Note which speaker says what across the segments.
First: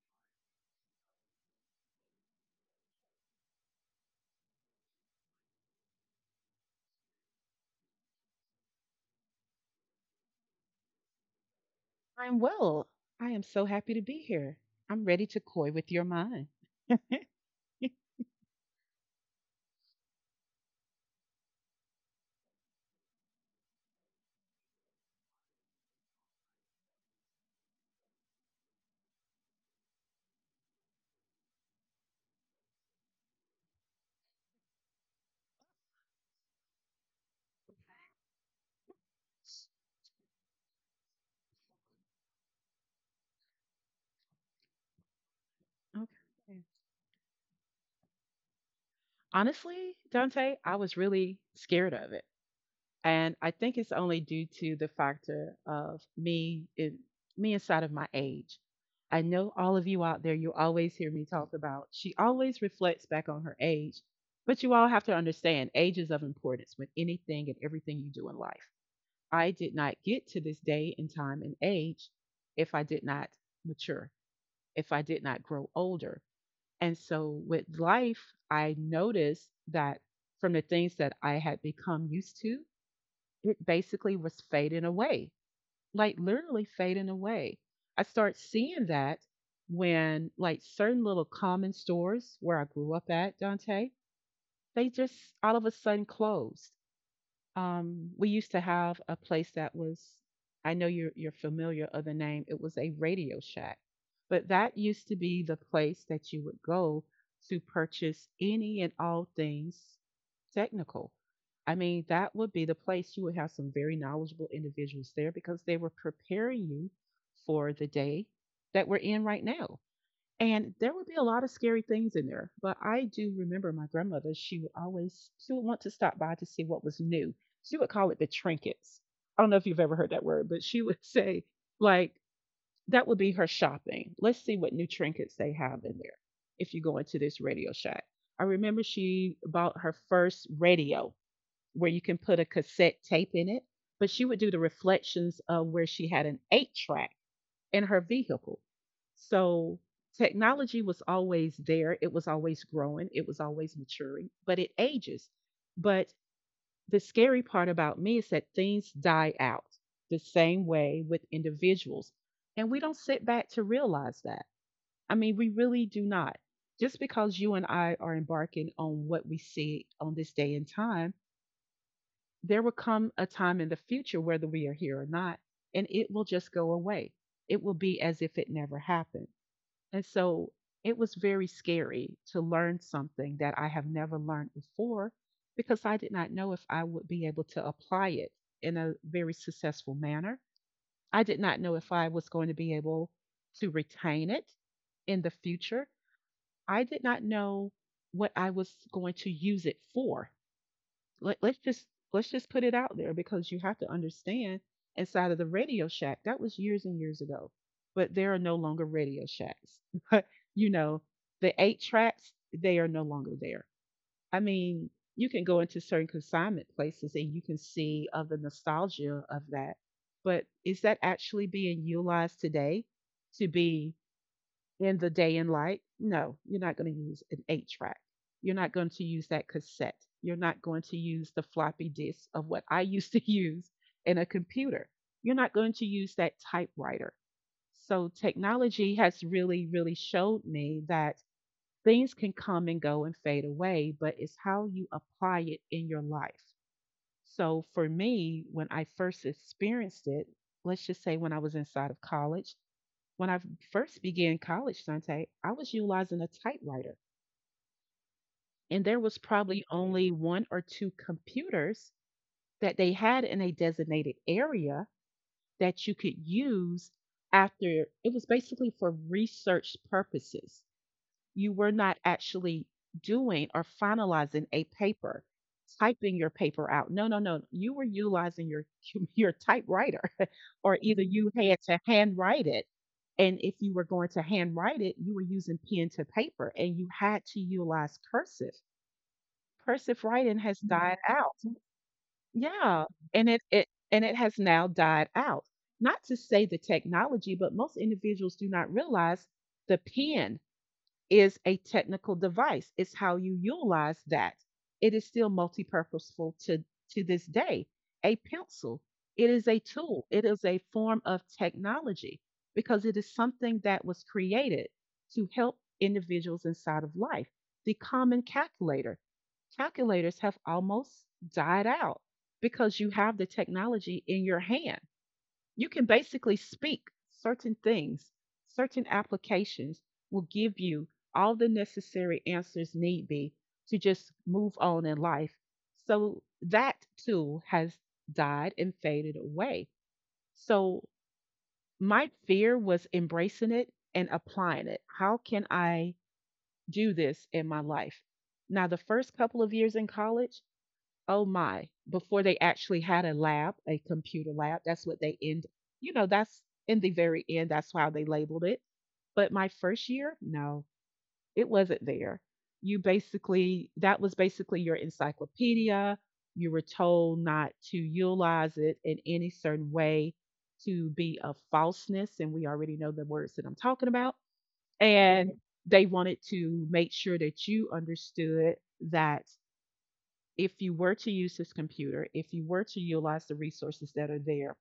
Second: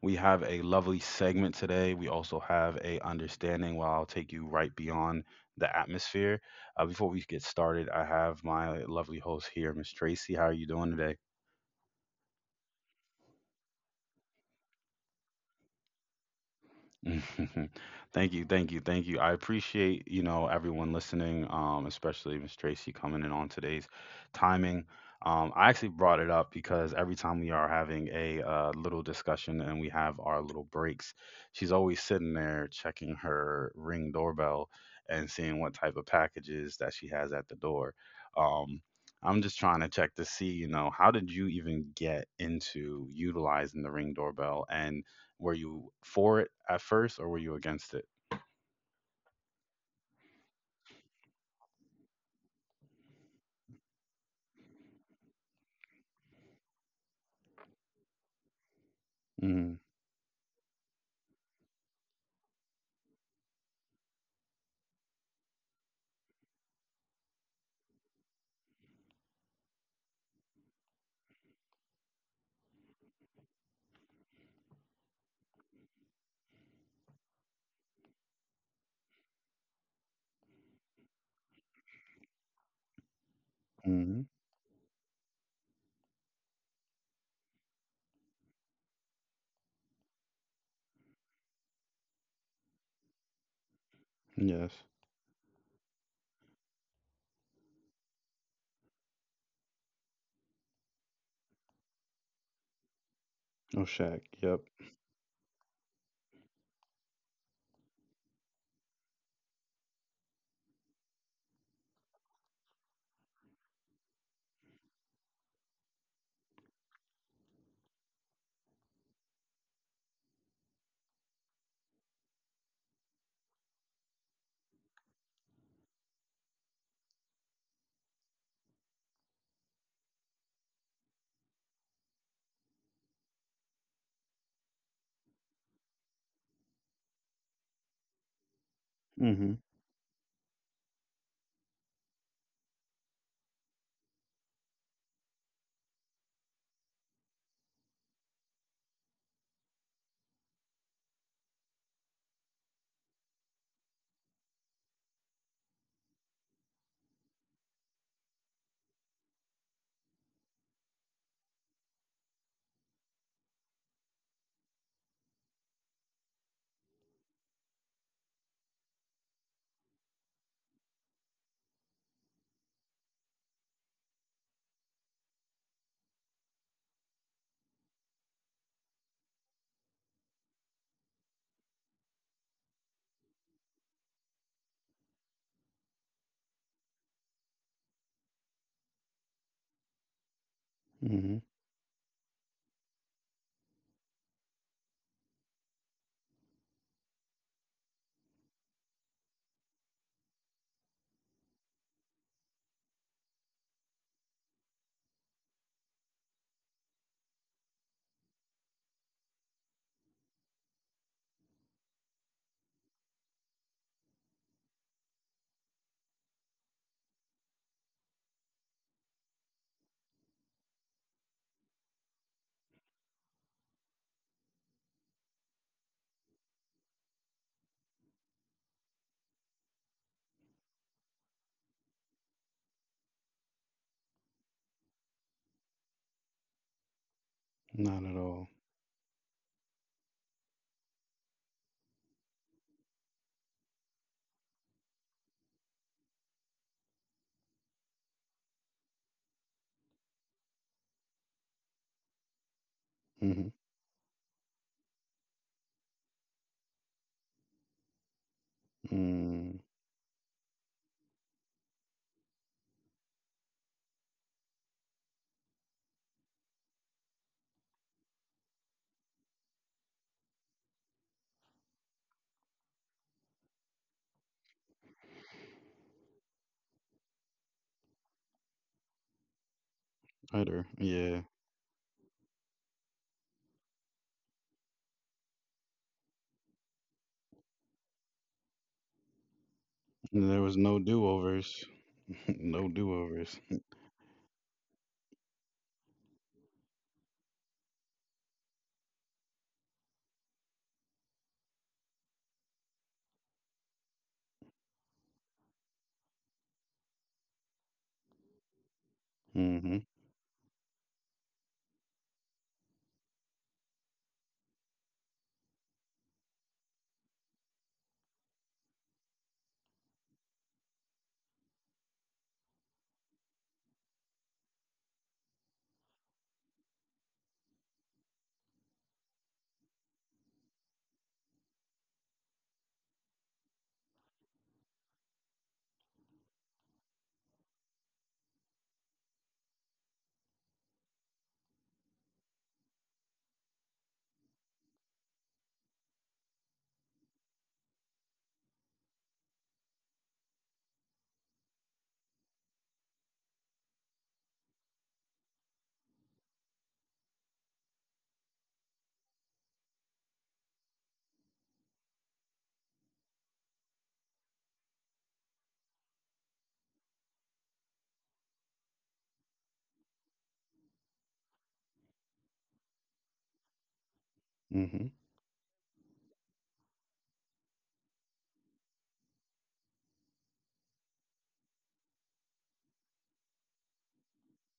Speaker 1: We have a lovely segment today. We also have a understanding where I'll take you right beyond the atmosphere. Before we get started, I have my lovely host here, Miss Tracy. How are you doing today?
Speaker 2: I'm well. I am so happy to be here. I'm ready to coy with your mind.
Speaker 1: Thank you, thank you, thank you. I appreciate, everyone listening, especially Miss Tracy coming in on today's timing. I actually brought it up because every time we are having a little discussion and we have our little breaks, she's always sitting there checking her ring doorbell and seeing what type of packages that she has at the door. Um, I'm just trying to check to see, how did you even get into utilizing the ring doorbell? And were you for it
Speaker 2: Okay.
Speaker 1: at first, or were you against it?
Speaker 2: Honestly, Dante, I was really scared of it. And I think it's only due to the factor of me inside of my age. I know all
Speaker 1: Mm,
Speaker 2: of you out there, you always hear me talk about she always reflects back on her age. But you all have to understand age is of importance with anything and everything you do in life. I did not get to this day and time and age if I did not mature, if I did not grow older. And so with life, I noticed that from the things that I had become used to, it basically
Speaker 1: mhm.
Speaker 2: was fading away, like literally fading away. I start seeing that when like certain little common stores where I grew up at, Dante,
Speaker 1: Yes.
Speaker 2: they just all of a sudden closed. We used to have a place that was, I know you're familiar of the name. It was a Radio Shack,
Speaker 1: Oh, Shaq.
Speaker 2: but
Speaker 1: Yep.
Speaker 2: that used to be the place that you would go to purchase any and all things technical. I mean, that would be the place you would have some very knowledgeable individuals there because they were preparing you for the day that we're in right now. And there would be a lot of scary things in there, but I do remember my grandmother, she would want to stop by to see what was new. She would call it the trinkets. I don't know if you've ever heard that word, but she would say like that would be her shopping. Let's see what new trinkets they have in there if you go into this Radio Shack. I remember she
Speaker 1: Mhm.
Speaker 2: bought her first radio where you can put a cassette tape in it, but she would do the reflections of where she had an eight track in her vehicle. So technology was always there, it was always growing, it was always maturing, but it ages. But the scary part about me is that things die out the same way with individuals. And we don't sit back to realize that. I mean, we really do not. Just because you and I are embarking on what we see on this day and time, there will come a time in the future, whether we are here or not, and it will just go away. It will be as if it never happened. And so it was very scary to learn something that I have never learned before because I did not know if I would be able to apply it in a very successful manner. I did
Speaker 1: Mhm.
Speaker 2: not know if I was going to be able to retain it in the future. I did not know what I was going to use it for. Let, let's just let's just put it out there because you have to understand inside of the Radio Shack that was years and years ago, but there are no longer Radio Shacks. You know, the eight tracks they are no longer there. I mean, you can go into certain consignment places and you can see of the nostalgia of that, but is that actually being utilized today to be in the day and light? No, you're not going to use an eight track. You're not going to use that cassette. You're not going to use the floppy disk of what I used to use in a computer. You're not going to use that typewriter.
Speaker 1: Not
Speaker 2: So
Speaker 1: at all.
Speaker 2: technology has really, really showed me that things can come and go and fade away, but it's how you apply it in your life. So for me, when I first experienced it, let's just say when I was inside of college, when I
Speaker 1: Mhm.
Speaker 2: first began college, Sante, I was utilizing a typewriter, and there was
Speaker 1: Mm.
Speaker 2: probably only one or two computers that they had in a designated area that you could use after it was basically for research purposes. You were not actually doing or finalizing a paper, typing your paper out. No, no, no. You were utilizing your your typewriter.
Speaker 1: Either.
Speaker 2: Or either
Speaker 1: Yeah.
Speaker 2: you had to handwrite it. And if you were going to handwrite it, you were using pen to paper and you had to utilize cursive. Cursive writing
Speaker 1: There
Speaker 2: has
Speaker 1: was no
Speaker 2: died out.
Speaker 1: do-overs. No
Speaker 2: Yeah. And it,
Speaker 1: do-overs.
Speaker 2: it and it has now died out. Not to say the technology, but most individuals do not realize the pen is a technical device. It's how you utilize that. It is still multi-purposeful to this day. A pencil, it is a
Speaker 1: Mhm.
Speaker 2: tool. It is a form of technology because it is something that was created to help individuals inside of life. The common calculator, calculators have almost died out because you have the technology in your hand, you can basically speak certain things, certain applications will give you all the necessary answers need be to just move on in life. So that tool has died and faded away. So my fear was embracing it and applying it. How can I do this in my life? Now, the first couple of years in college, oh my, before they actually had a lab, a computer lab, that's what they end, you know, that's in the very end, that's how they labeled it. But my first year, no, it wasn't there. You basically, that was basically your encyclopedia. You were told not to utilize it in any certain way to be of falseness. And we already know the words that I'm talking about.
Speaker 1: Mhm.
Speaker 2: And they wanted to make sure that you understood that if you were to use this computer, if you were to utilize the resources that are there,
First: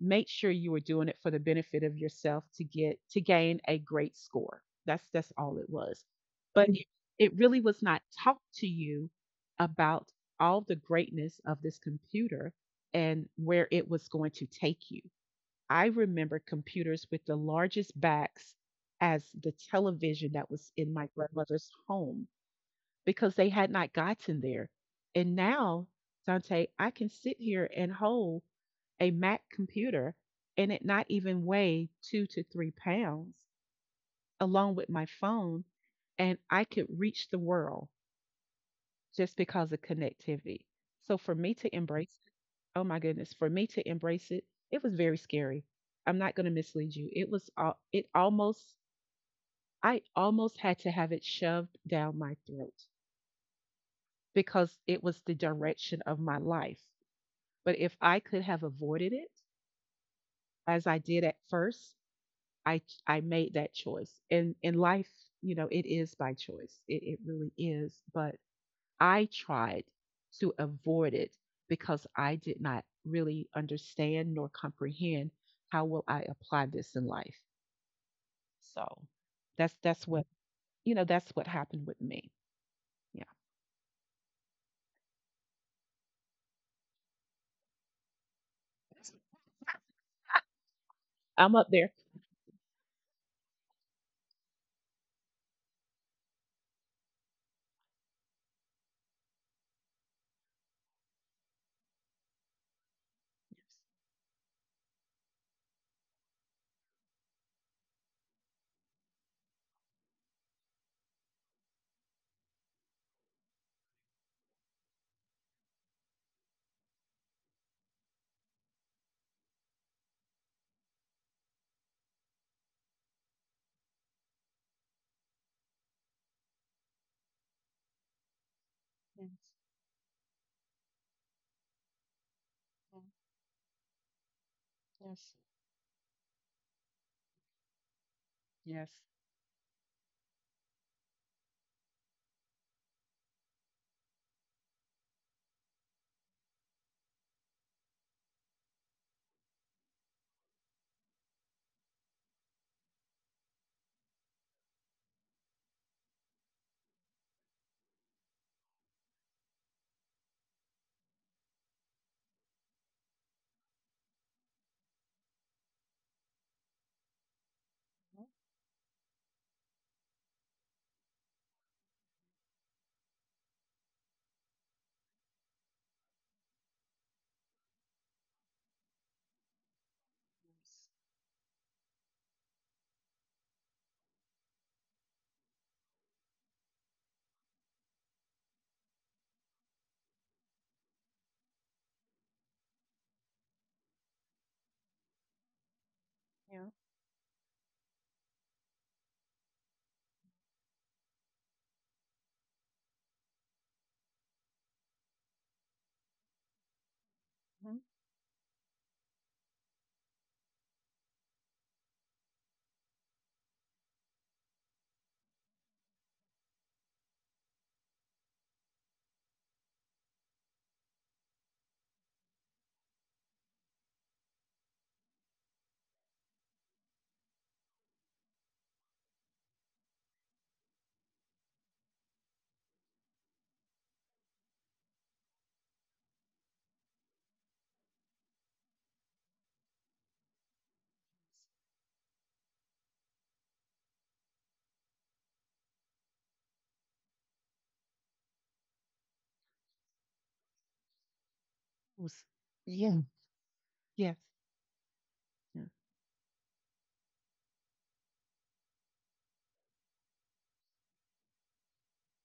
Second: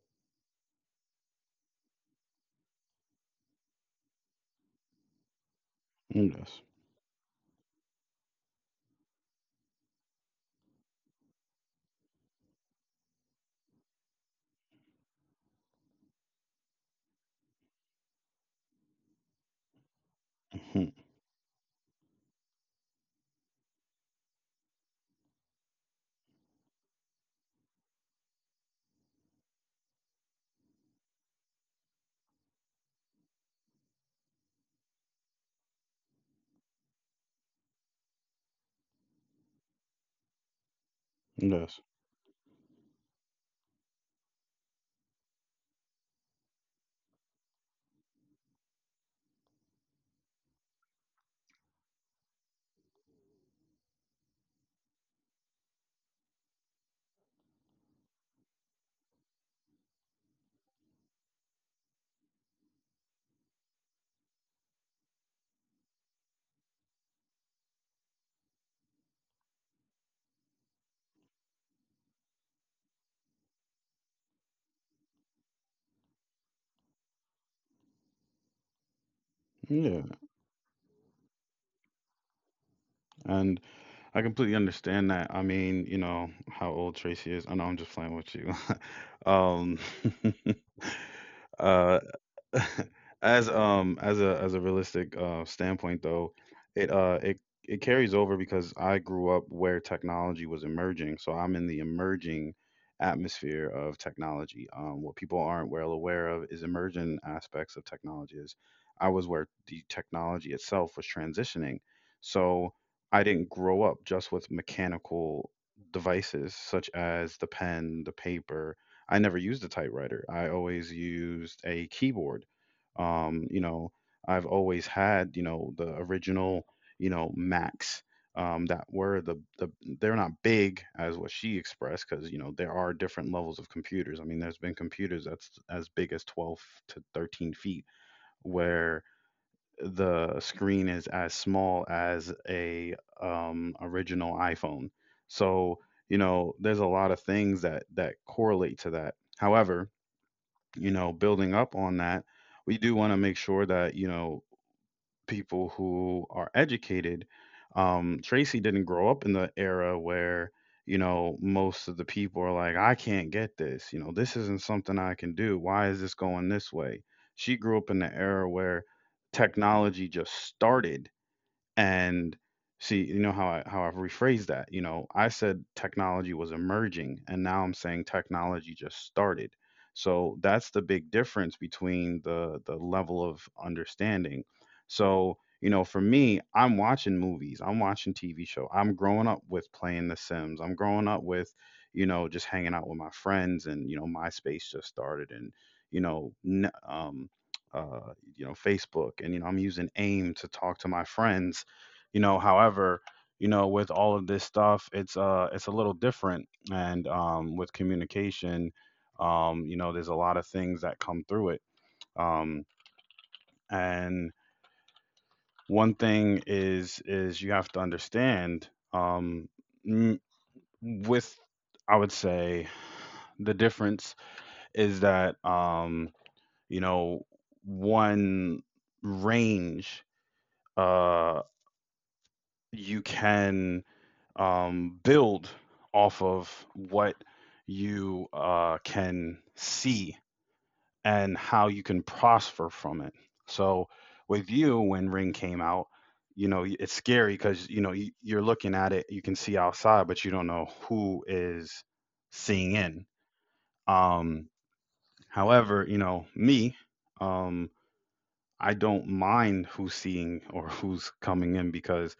Speaker 2: make sure you are doing it for the benefit of yourself to get to gain a great score. That's all it was.
Speaker 1: Yes.
Speaker 2: But it really was not taught to you about all the greatness of this computer and where it was going to take you. I remember computers with the largest backs as the television that was
Speaker 1: Mhm.
Speaker 2: in my grandmother's home because they had not gotten there. And now, Dante, I can sit here and hold a Mac computer and it not even weigh 2 to 3 pounds along with my phone, and I could reach the world just because of connectivity. So for me to
Speaker 1: Yes.
Speaker 2: embrace it, oh my goodness, for me to embrace it, it was very scary. I'm not going to mislead you. It was al- it almost I almost had to have it shoved down my throat because it was the direction of my life. But if I could have avoided it as I did at first, I I made that choice. And in life, you know, it is by choice. It really is. But I tried to avoid it because I did not really understand nor comprehend how will I apply this in life. So that's
Speaker 1: Yeah.
Speaker 2: that's what that's what happened with me. Yeah.
Speaker 1: And I completely understand that. I mean, you know how old Tracy is. I know I'm just playing with you. Um.
Speaker 2: I'm up there.
Speaker 1: uh, as a realistic standpoint though, it carries over because I grew up where technology was emerging, so I'm in the emerging atmosphere of technology. What people aren't well aware of is emerging aspects of technology is I was where the technology itself was transitioning. So I didn't grow up just with mechanical devices such as the pen, the paper. I never used a typewriter. I always used a keyboard. Um, you know, I've always had, the original, Macs that were
Speaker 2: Yes.
Speaker 1: the they're not big as what she expressed because there are
Speaker 2: Mhm.
Speaker 1: different levels of computers. I mean, there's been computers
Speaker 2: Yes.
Speaker 1: that's as big as 12 to 13 feet,
Speaker 2: Yes.
Speaker 1: where the screen is as small as a original iPhone. So there's a lot of things that correlate to that. However, building up on that, we do want to make sure that, people who are educated, Tracy didn't grow up in the era where, most of the people are like, I can't get this. You know, this isn't something I can do. Why is this going this way? She grew up in the era where technology just started. And see, you know how I've rephrased that. You know, I said technology was emerging, and now I'm saying technology just started. So that's the big difference between the level of understanding. So, for me, I'm watching movies, I'm watching TV show. I'm growing up with playing The Sims. I'm growing up with, just hanging out with my friends. And, MySpace just started. And, you know,
Speaker 2: Yeah.
Speaker 1: n- um Facebook, and I'm using AIM to talk to my friends. However, with all of this stuff, it's a little different. And
Speaker 2: Mhm.
Speaker 1: with communication there's a lot of things that come through it. um and one thing is you have to understand m- with, I would say, the difference is that you know one range, uh you can build off of what you can see and how you can prosper from it. So, with you, when Ring came out, it's scary because you're looking at it, you can see outside, but you don't know who is
Speaker 2: Was-
Speaker 1: seeing
Speaker 2: Yeah.
Speaker 1: in.
Speaker 2: Yes.
Speaker 1: Um,
Speaker 2: Yeah.
Speaker 1: however, you know me, um, I don't mind who's seeing or who's coming in because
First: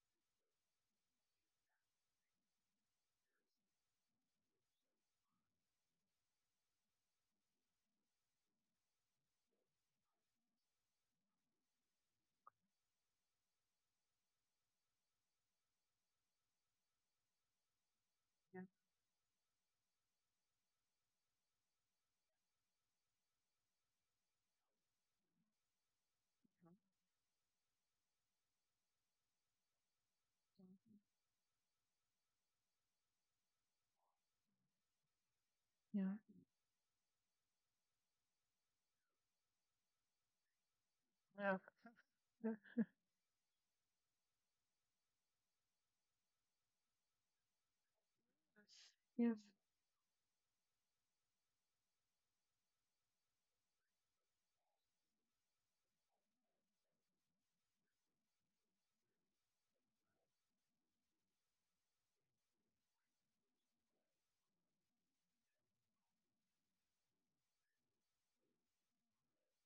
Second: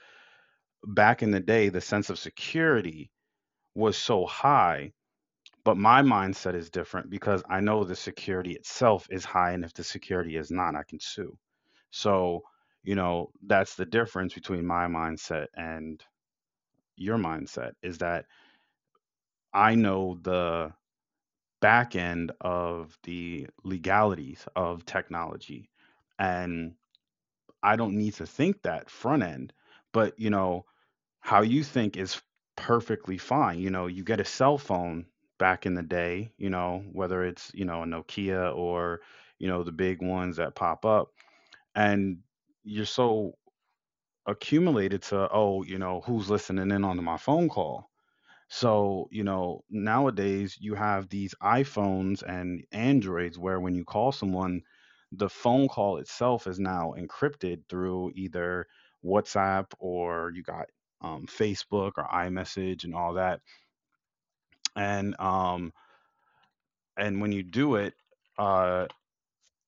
Speaker 1: back in the day, the sense of security was so high. But my mindset is different because I know the security itself is high, and if the security is not, I can sue. So, that's the difference between my mindset and your mindset is that I know the back end of the legalities of technology, and I don't need to think that front end. But, how you think is perfectly fine. You get a cell phone back in the day, whether it's, a Nokia, or, the big ones that pop up. And you're so accumulated to, oh, who's listening in on my phone call? So, nowadays you have these iPhones and Androids where when you call someone, the phone call itself is now encrypted through either WhatsApp, or you got Facebook or iMessage and all that. And um, and when you do it, uh,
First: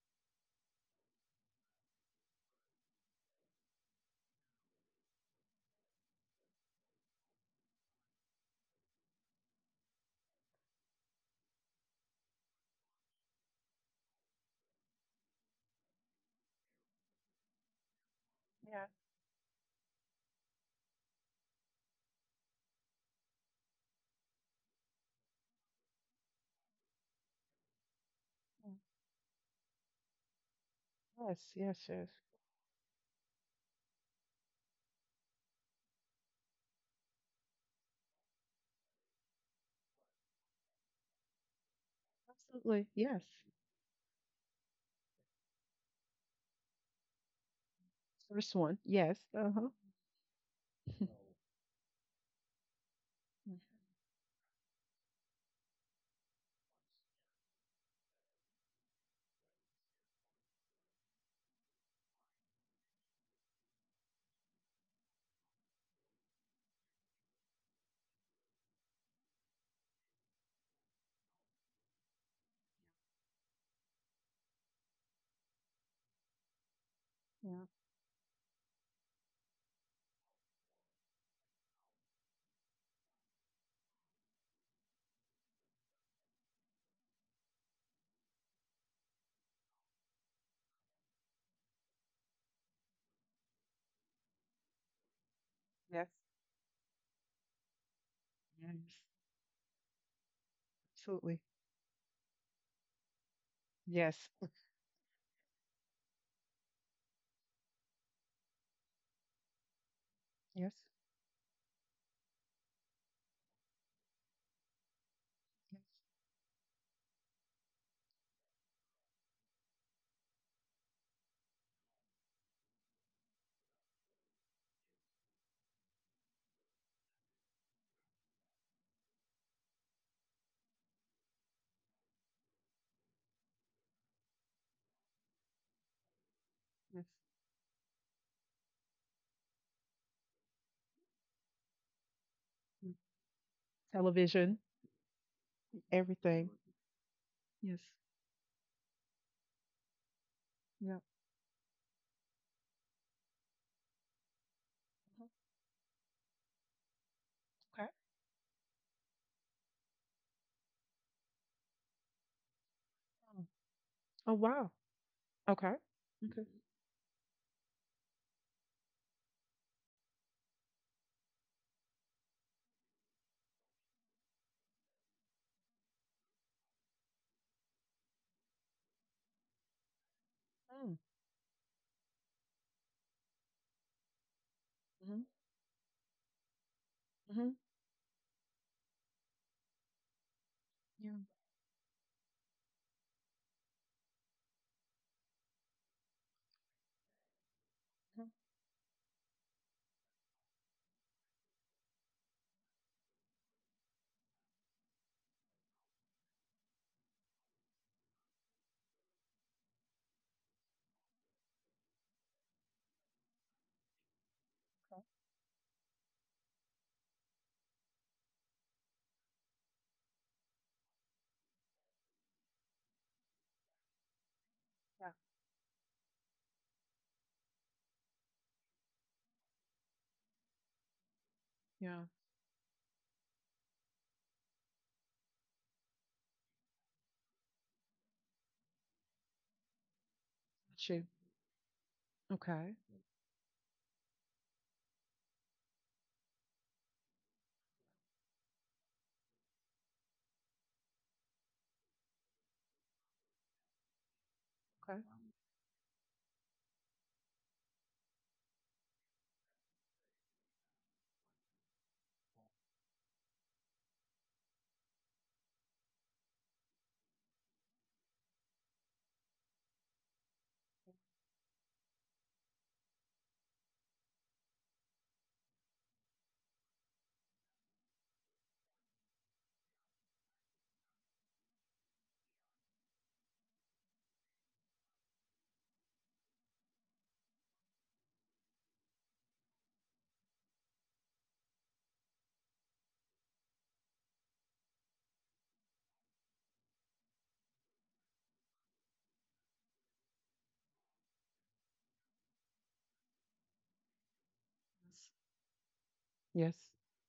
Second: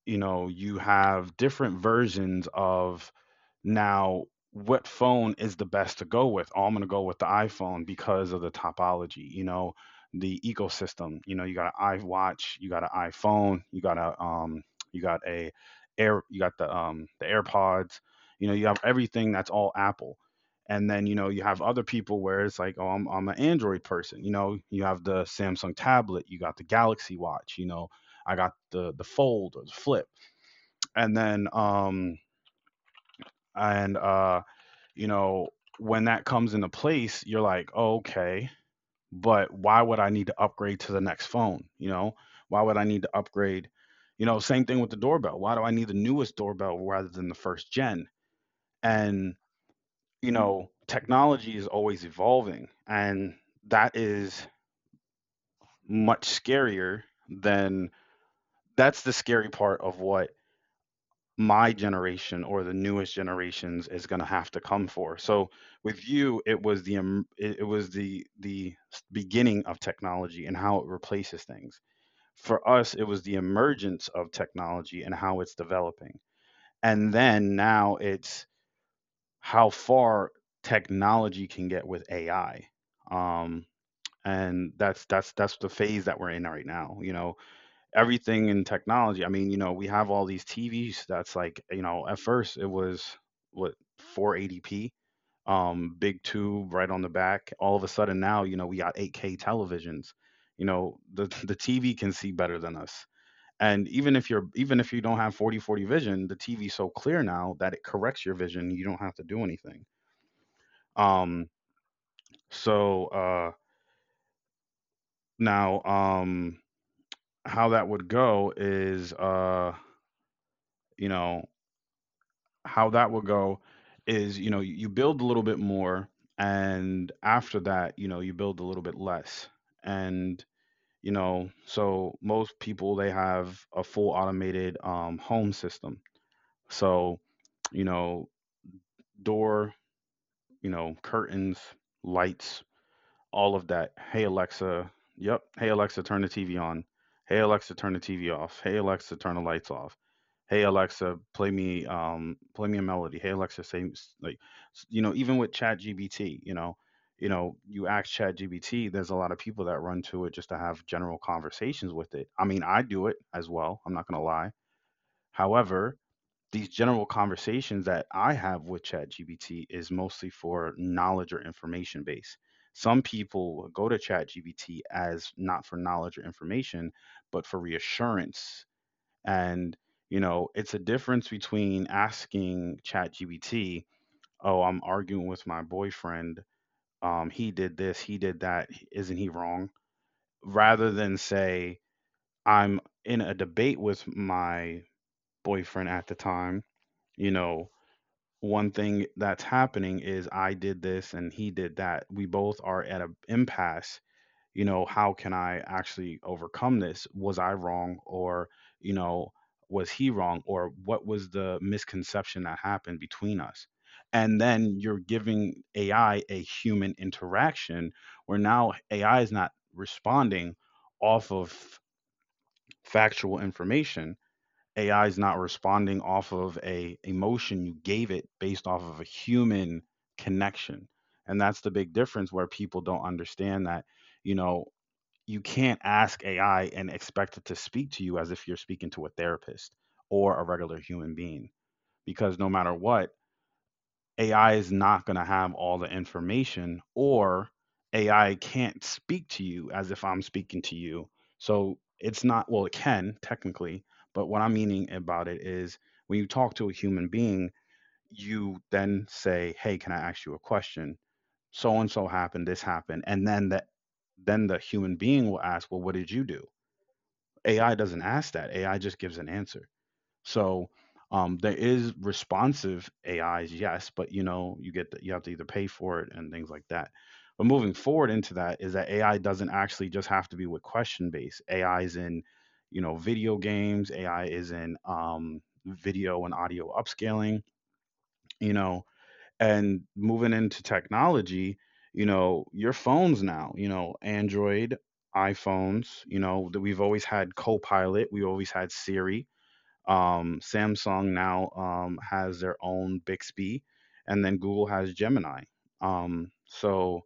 Speaker 1: you have different versions of. Now, what phone is the best to go with? Oh, I'm going to go with the iPhone because of the topology, the ecosystem. You got an iWatch, you got an iPhone, you got a you got the AirPods. You have everything that's all Apple. And then, you have other people where it's like, "Oh, I'm an Android person." You have the Samsung tablet, you got the Galaxy Watch, I got the Fold or the Flip. And then and uh you know, when that comes into place, you're like, oh, okay, but why would I need to upgrade to the next phone? Why would I need to upgrade? Same thing with the doorbell. Why do I need the newest doorbell rather than the first gen?
Speaker 2: Yes.
Speaker 1: And, technology is always evolving. And that is much scarier than, that's the scary part of what my generation or the newest generations is going to have to come for. So with you, it was the it was the beginning of technology and how it replaces things. For us, it was the emergence of technology and how it's developing. And then now it's how far technology can get with AI. Um, and that's the phase that we're in right now. Everything in technology. I mean, we have all these TVs that's like, at first it was what, 480p, big tube right on the back. All of a sudden now, we got 8K televisions. The the TV can see better than us. And even if you don't have 4040 vision, the TV's so clear now that it corrects your vision. You don't have to do anything. Um, so now, how that would go is, you know how that will go is, you build a little bit more, and after that, you build a little bit less. And so most people, they have a full automated home system. So, you know door, curtains, lights, all of that. Hey Alexa, yep. Hey Alexa, turn the TV on. Hey Alexa, turn the TV off. Hey Alexa, turn the lights off. Hey Alexa, play me a melody. Hey Alexa, say, like, even with ChatGPT, you ask ChatGPT, there's a lot of people that run to it just to have general conversations with it. I mean, I do it as well. I'm not going to lie. However,
Speaker 2: Okay.
Speaker 1: these general conversations that I have with ChatGPT is mostly for knowledge or information base. Some people go to ChatGPT as not for knowledge or information, but for reassurance. And, it's a difference between asking ChatGPT, oh, I'm arguing with my boyfriend. He did this, he did that. Isn't he wrong? Rather than say, I'm in a debate with my boyfriend at the time. You know, one thing that's happening is I did this and he did that. We both are at an impasse. How can I actually overcome this? Was I wrong? Or, you know, was he wrong? Or what was the misconception that happened between us? And then you're giving AI a human interaction where now AI is not responding off of factual information. AI is not responding off of a emotion you gave it based off of a human connection. And that's the big difference where people don't understand that, you know, you can't ask AI and expect it to speak to you as if you're speaking to a therapist or a regular human being because no matter what, AI is not going to have all the information, or AI can't speak to you as if I'm speaking to you. So it's not, well, it can technically, but what I'm meaning about it is when you talk to a human being, you then say, Hey, can I ask you a question? So and so happened, this happened. And then the human being will ask, "Well, what did you do?" AI doesn't ask that. AI just gives an answer. So, there is responsive AIs, yes, but you get you have to either pay for it and things like that. But moving forward into that is that AI doesn't actually just have to be with question based. AI is in, you know, video games. AI is in video and audio upscaling. You know, and moving into technology, you know, your phones now, you know, Android, iPhones, you know, that we've always had Copilot, we always had Siri, Samsung now has their own Bixby, and then Google has Gemini. Um,
Speaker 2: Yes.
Speaker 1: so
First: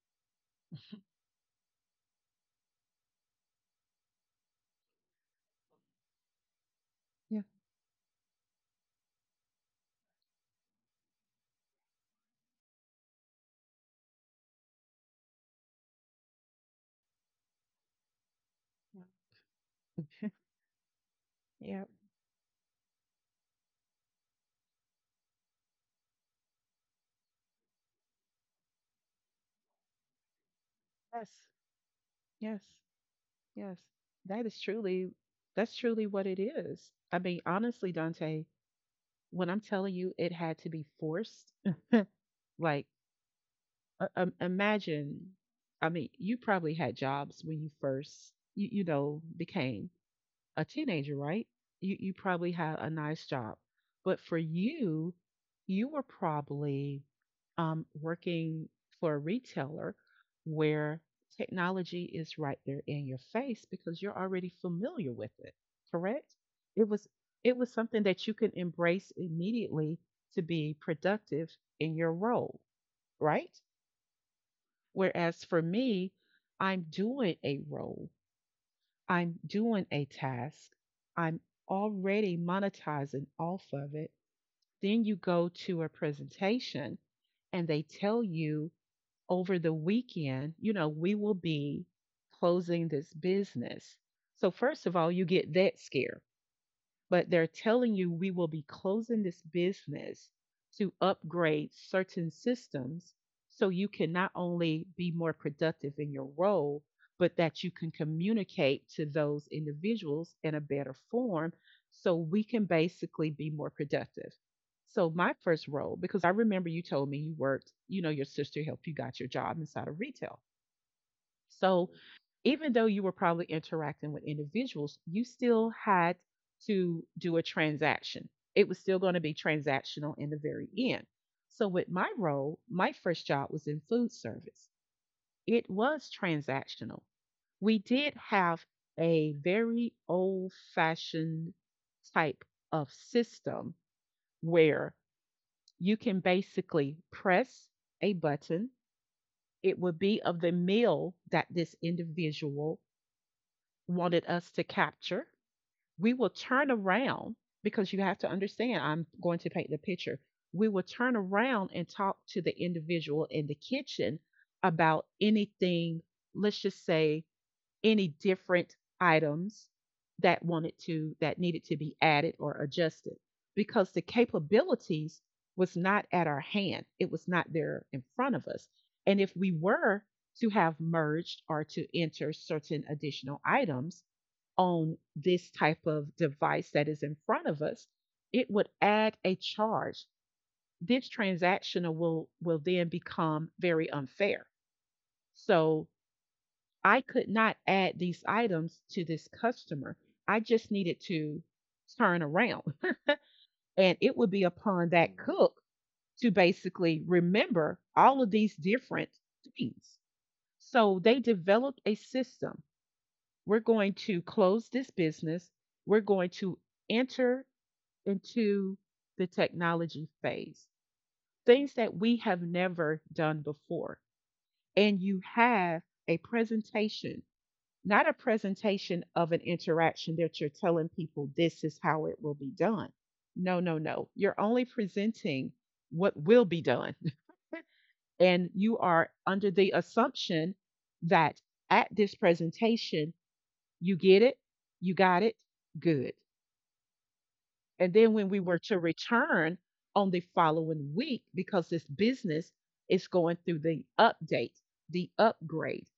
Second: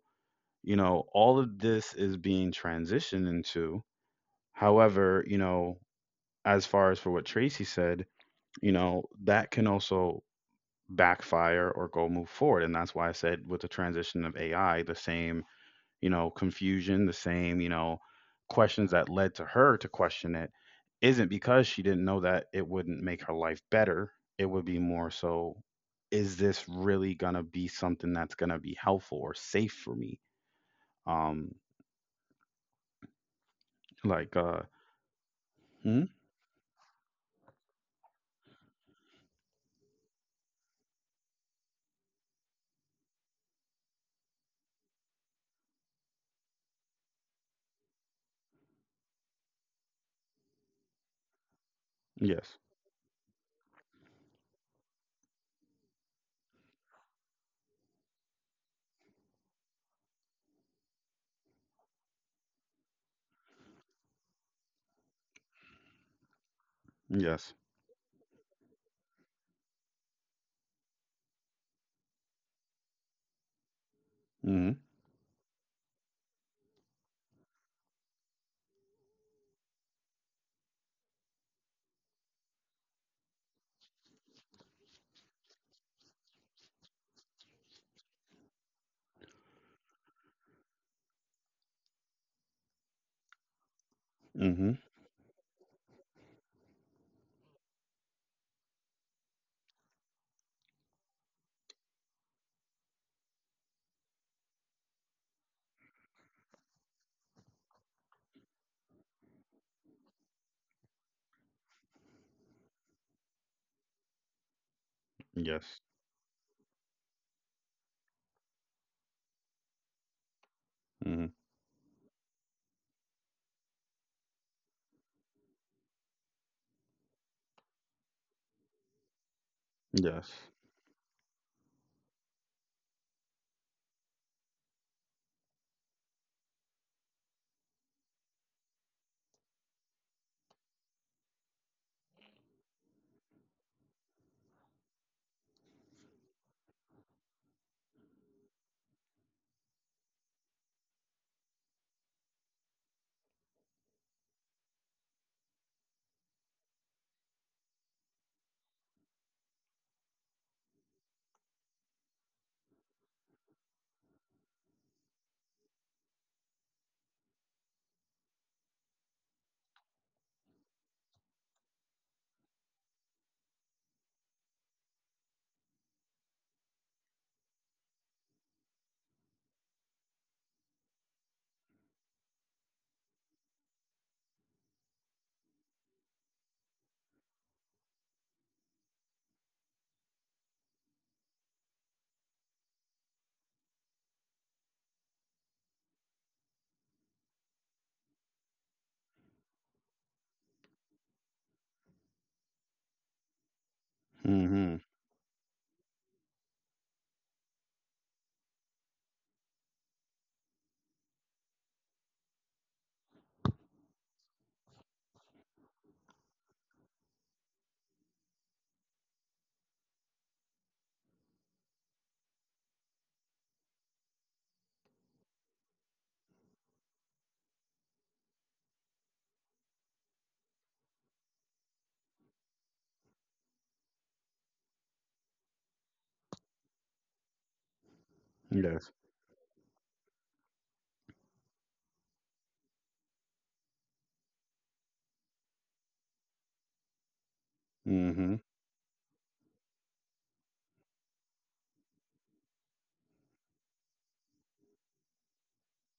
Speaker 1: you know all of this is being transitioned into. However, you know, as far as for what Tracy said, you know that can also backfire or go move forward, and that's why I said with the transition of AI, the same, you know, confusion, the same, you know, questions that led to her to question it isn't because she didn't know that it wouldn't make her life better. It would be more so, is this really gonna be something that's gonna be helpful or safe for me? Um,
Speaker 2: Yes, yes.
Speaker 1: like,
Speaker 2: That is
Speaker 1: uh,
Speaker 2: truly, that's
Speaker 1: mhm,
Speaker 2: truly what it is. I mean, honestly, Dante, when I'm telling you it had to be forced, like, imagine, I mean, you probably had jobs when you first, you know, became a teenager, right? You probably
Speaker 1: yes,
Speaker 2: had a nice job. But for you, you were probably working for a retailer where technology is right there in your face because you're already familiar with it, correct? it was
Speaker 1: yes,
Speaker 2: it was something that you can embrace immediately to be productive in your role, right?
Speaker 1: hmm,
Speaker 2: Whereas for me, I'm doing a role, I'm doing a task, I'm already monetizing off of it. Then you go to a presentation and they tell you, over the weekend, you know, we will be closing this business. So,
Speaker 1: hmm,
Speaker 2: first of all, you get that scare, but they're telling you we will be closing this business to upgrade certain systems so you can not only be more productive in your role, but that you can communicate to those individuals in a better form so we can basically be more productive. So, my first
Speaker 1: yes,
Speaker 2: role, because I remember you told me you worked, you know, your sister helped you got your job inside of retail.
Speaker 1: hmm,
Speaker 2: So, even though you were probably interacting with individuals, you still had to do a transaction. It was still going to be transactional
Speaker 1: yes,
Speaker 2: in the very end. So, with my role, my first job was in food service. It was transactional. We did have a very old fashioned type of system where you can basically press a button. It would be of the meal that this individual wanted us to capture. We will turn around, because you have to understand, I'm going to paint the picture. We will turn around and talk to the individual in the kitchen about anything. Let's just say any different items that wanted to that needed to be added or adjusted, because the capabilities was not at our hand. It was not there in front of us. And if we were to have merged or to enter certain additional items on this type of device that is in front of us, it would add a charge. This transactional will then become very unfair. So I could not add these items to this customer. I just needed to turn around. And it would be
Speaker 1: hmm,
Speaker 2: upon that cook to basically remember all of these different things. So they developed a system. We're going to close this business. We're going to enter into the technology phase, things that we have never done before. And you have a presentation, not a presentation of an interaction that you're telling people this is how it will be done. No, no, no. You're only presenting what will be done. And you
Speaker 1: yes,
Speaker 2: are under the assumption that at this presentation, you get it, you got it, good. And then when
Speaker 1: hmm,
Speaker 2: we were to return on the following week, because this business is going through the update, the upgrade,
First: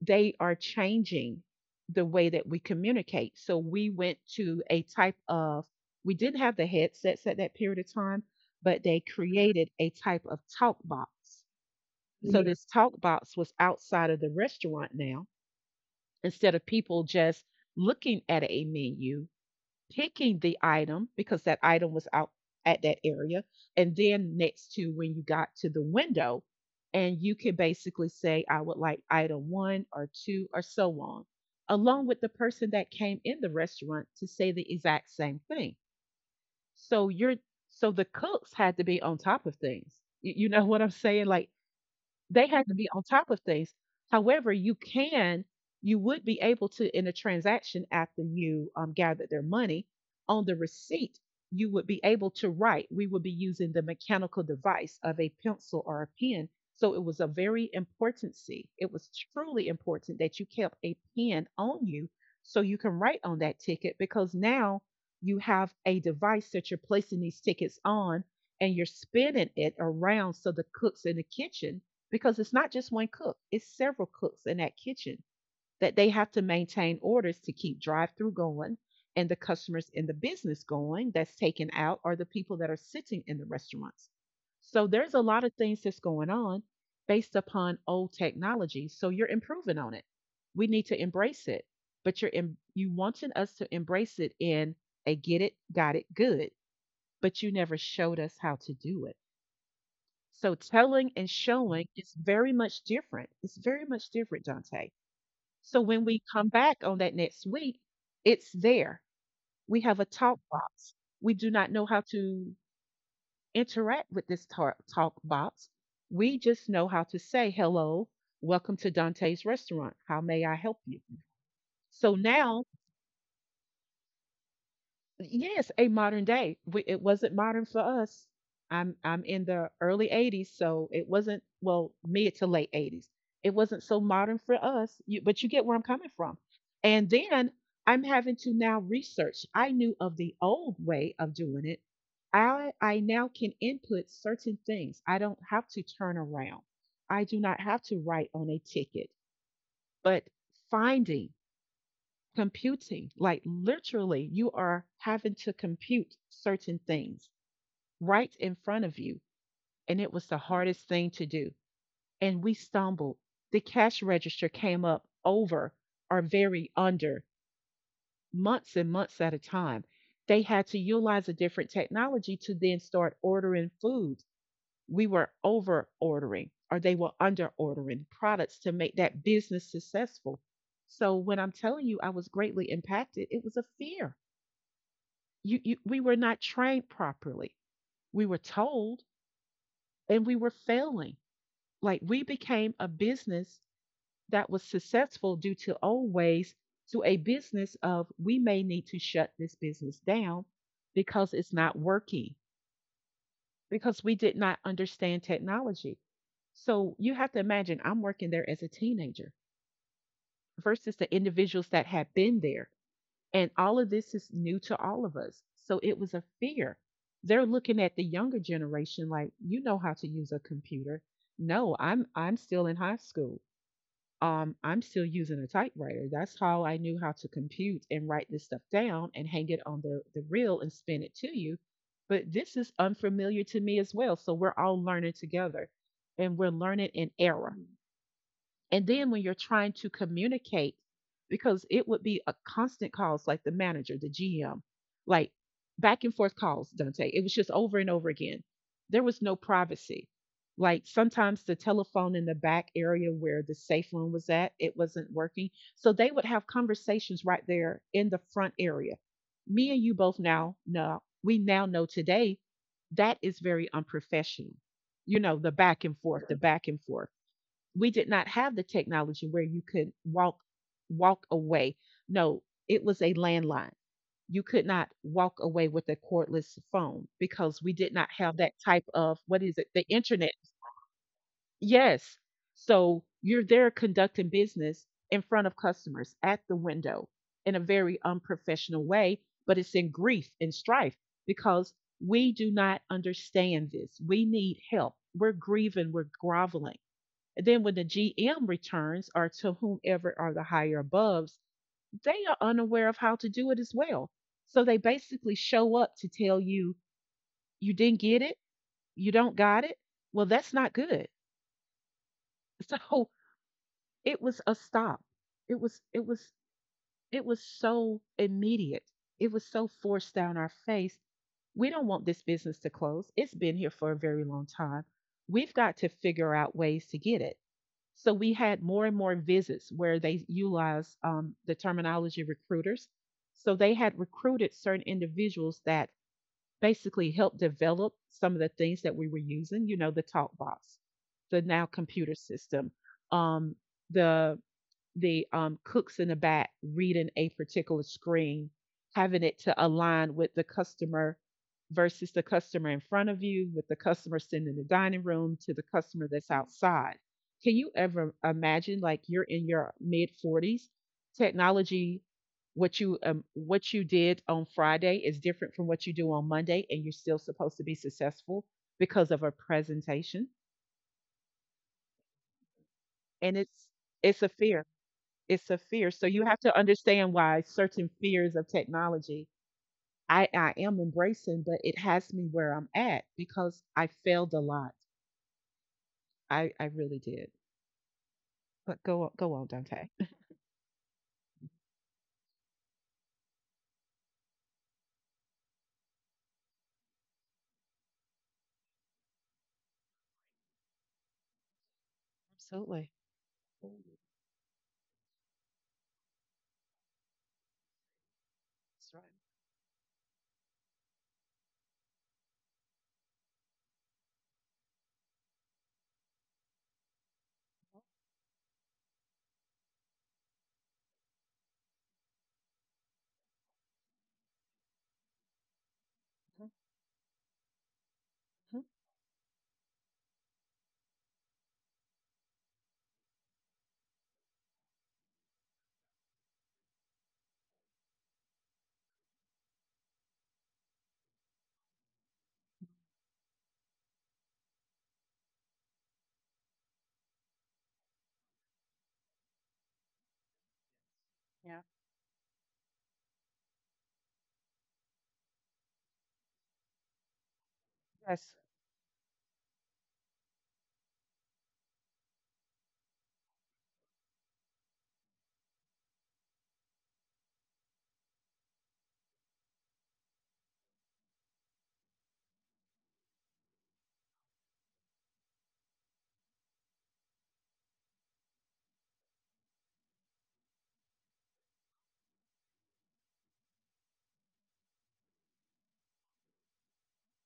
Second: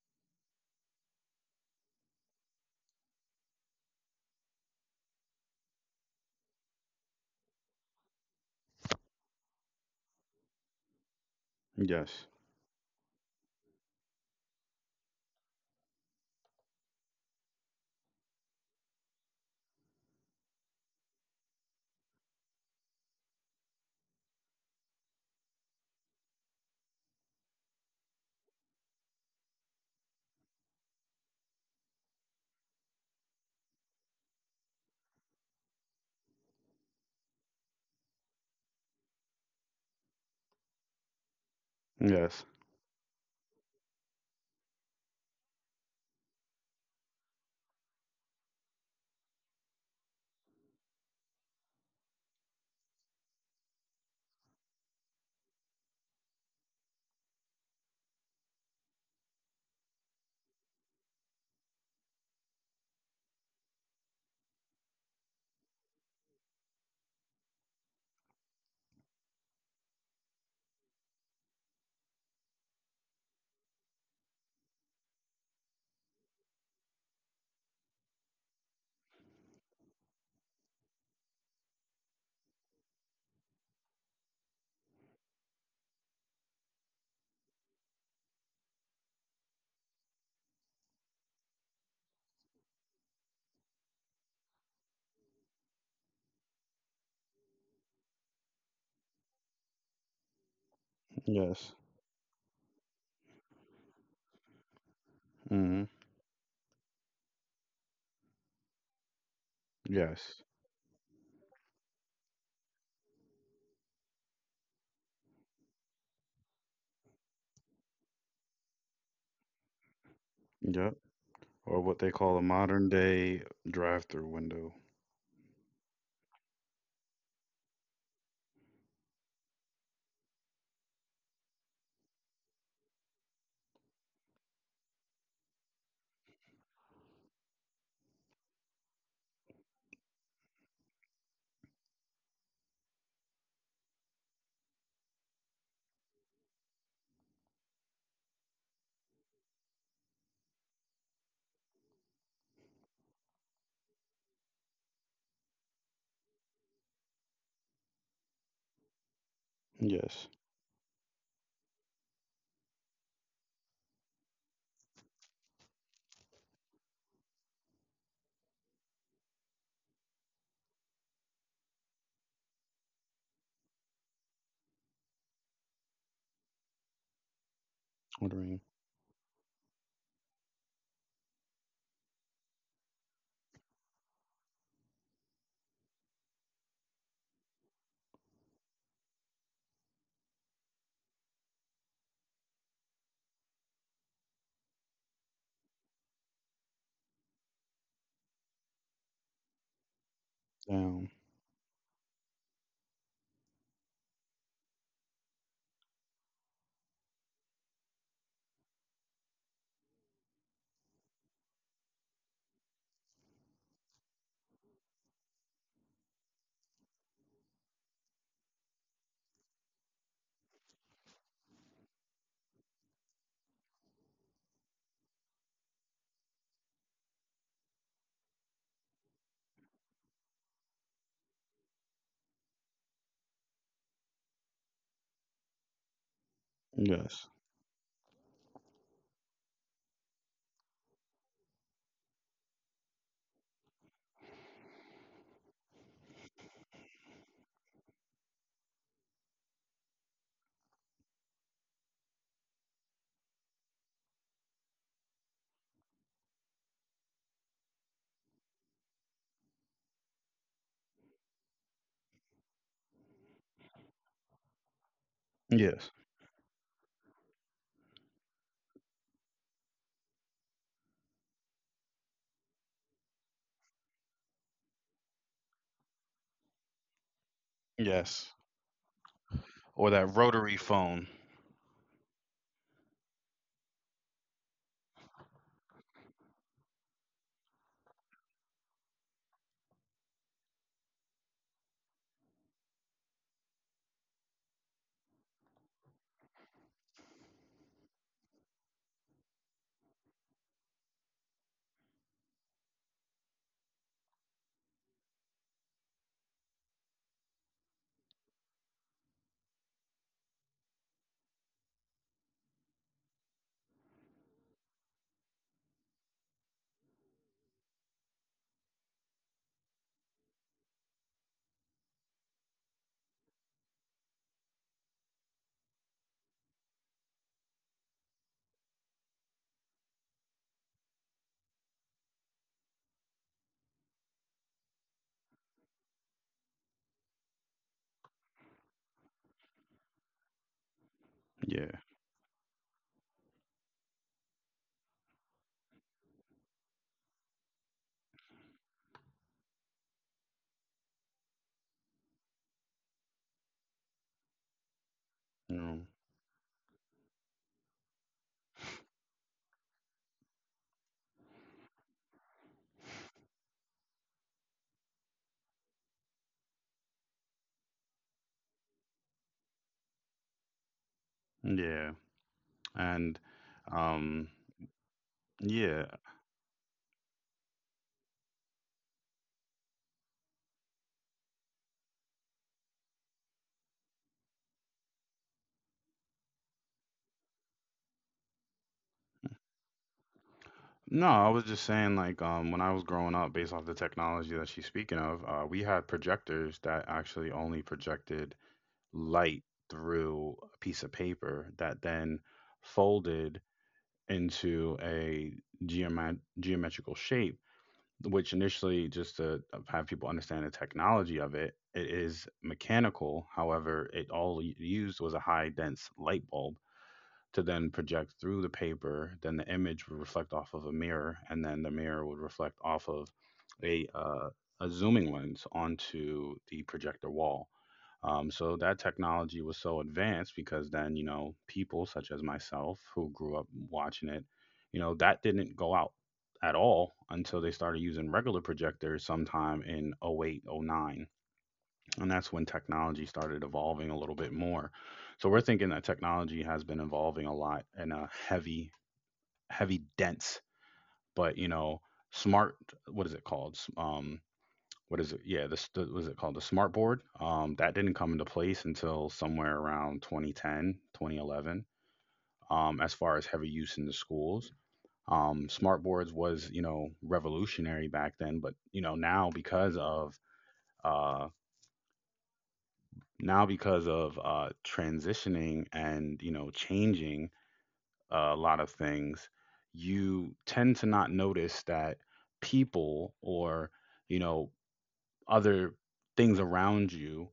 Speaker 2: they are changing the way that we communicate. So we went to a type of, we didn't have the headsets at that period of time, but they created a type of talk box.
Speaker 1: yes,
Speaker 2: Mm-hmm. So this talk box was outside of the restaurant now. Instead of people just looking at a menu, picking the item because that item was out at that area, and then next to when you got to the window, and you can basically say, I would like item one or two or so on, along with the person that came in the restaurant to say the exact same thing. so you're so the cooks had to be on top of things. You know what I'm saying? Like, they
Speaker 1: yes,
Speaker 2: had to be on top of things. However, you can, you would be able to, in a transaction after you gathered their money, on the receipt, you would be able to write. We would be using the mechanical device of a pencil or a pen. So it was a very important see. It was truly important that you kept a pen on you so you can write on that ticket, because now you have a device that you're placing these tickets on, and you're spinning it around so the cooks in the kitchen, because it's not just one cook, it's several cooks in that kitchen, that they have to maintain orders to keep drive through going, and the customers in the business going, that's taken out are the people that are sitting in the restaurants. So there's a lot of things that's going on based upon old technology. So you're improving on it. We need to embrace it, but you wanting us to embrace it in a get it, got it, good, but you never showed us how to do it. So telling and
Speaker 1: yes,
Speaker 2: showing is very much different. It's very much different, Dante. So
Speaker 1: hmm,
Speaker 2: when we come back on that next week, it's there. We have a talk
Speaker 1: yes,
Speaker 2: box. We do not know how to interact with this talk box. We just know how to say, hello, welcome to Dante's restaurant. How may I help
Speaker 1: yep,
Speaker 2: you?
Speaker 1: or what they
Speaker 2: So
Speaker 1: call a
Speaker 2: now,
Speaker 1: modern day drive through window.
Speaker 2: yes, a modern day. We, it wasn't modern for us. I'm in the early 80s, so it wasn't well mid to late 80s. It wasn't so modern for us, you, but you get where I'm coming from. And then I'm having to now research. I knew of the old way of doing it. I now can input certain things. I don't have to turn around. I do not have to write on a ticket, but finding computing. Like literally, you are having to compute certain things right in front of you. And it
Speaker 1: Yes.
Speaker 2: was the hardest thing to do. And we stumbled. The cash register came up over or very under months and months at a time. They had to utilize a different technology to then start ordering food. We were over ordering or they were under ordering
Speaker 1: Ordering
Speaker 2: products to make that business successful. So when I'm telling you I was greatly impacted, it was a fear. You we were not trained properly. We were told, and we were failing. Like, we became a business that was successful due to old ways, to a business of we may need to shut this business down
Speaker 1: down.
Speaker 2: because it's not working, because we did not understand technology. So you have to imagine I'm working there as a teenager versus the individuals that had been there. And all of this is new to all of us. So it was a fear. They're looking at the younger generation like, you know how to use a computer. No, I'm still in high school. I'm still using a typewriter. That's how I knew how to compute and write this stuff down and hang it on the reel and spin it to you. But this is unfamiliar to me as well. So we're all learning together, and we're learning in
Speaker 1: Yes.
Speaker 2: error. And then when you're trying to communicate, because it would be a constant calls, like the manager, the GM, like, back and forth calls, Dante. It was just over and over again. There was no privacy. Like, sometimes the telephone in the back area where the safe room was at, it wasn't working. So they would have conversations right there in the front area. Me and you both now know, we now know today that is very unprofessional. You know, the back
Speaker 1: Yes.
Speaker 2: and forth, the back and forth, we did not have the technology where you could walk away. No, it was a landline. You could not walk away with a cordless phone because we did not
Speaker 1: Yes.
Speaker 2: have that type of, what is it? The
Speaker 1: Or that
Speaker 2: internet.
Speaker 1: rotary phone.
Speaker 2: Yes. So you're there conducting business in front of customers at the window in a very unprofessional way, but it's in grief and strife, because we do not understand this. We need help. We're grieving, we're groveling. And then when the GM returns or to whomever are the higher abovs, they are unaware of how to do it as well. So they basically show up to tell you, you didn't get it, you don't got it. Well, that's not good. So it was a stop. It was, it was, it was so immediate. It was so forced down our face. We don't want this business to close. It's been here for a very long time. We've got to figure out ways to get it. So we had more and more visits where they utilized the terminology recruiters. So they had recruited certain individuals that basically helped develop some of the things that we were using. You know, the talk box, the now
Speaker 1: Yeah.
Speaker 2: computer system, um, the the cooks in the back reading a particular screen, having it to align with the customer versus the customer in front of you, with the customer sitting in the dining room to the
Speaker 1: Mm.
Speaker 2: customer that's outside. Can you ever imagine, like, you're in your mid 40s, technology, what you did on Friday is different from what you do on Monday, and you're still supposed to be successful because of a presentation,
Speaker 1: Yeah. And
Speaker 2: and it's
Speaker 1: um
Speaker 2: a fear. It's a
Speaker 1: yeah.
Speaker 2: fear. So you have to understand why certain fears of technology, I am embracing, but it has me where I'm at because I failed a lot. I really did. But go on, go on, Dante.
Speaker 1: No, I was just saying like when I was growing up based off the technology that she's speaking of, we had projectors that actually only projected light through a piece of paper that then folded into a geometrical shape, which initially, just to have people understand the technology of it, it is mechanical. However, it all used was a high dense light bulb to then project through the paper. Then the image would reflect off of a mirror, and then the mirror would reflect off of a, uh, a zooming lens onto the projector wall. So that technology was so advanced because then, you know, people such as myself who grew up watching it, you know, that didn't go out at all until they started using regular projectors sometime in oh 08, oh 09, and that's when technology started evolving a little bit more. So we're thinking that technology has been evolving a lot in a heavy dense, but you know, smart, what is it called? What is it called? The smart board, that didn't come into place until somewhere around 2010 2011, as far as heavy use in the schools. Smart boards was, you know, revolutionary back then, but you know now because of uh, transitioning and you know changing a lot of things, you tend to not notice that people or you know other things around you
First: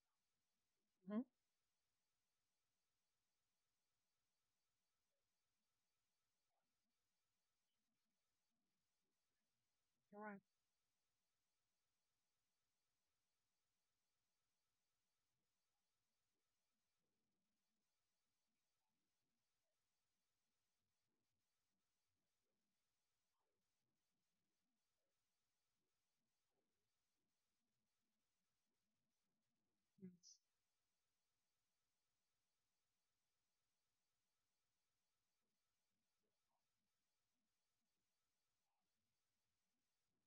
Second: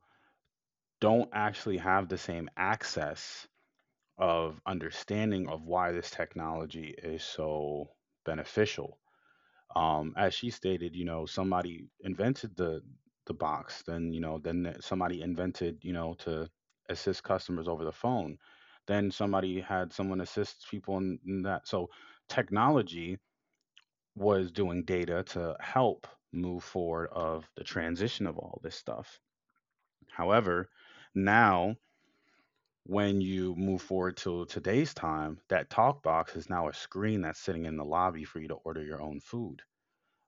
Speaker 1: don't actually have the same access of understanding of why this technology is so beneficial. As she stated, you know, somebody invented the box. Then you know, somebody invented, you know, to assist customers over the phone. Then somebody had someone assist people in that. So technology was doing data to help move forward of the transition of all this stuff. However, now when you move forward to today's time, that talk box is now a screen that's sitting in the lobby for you to order your own food,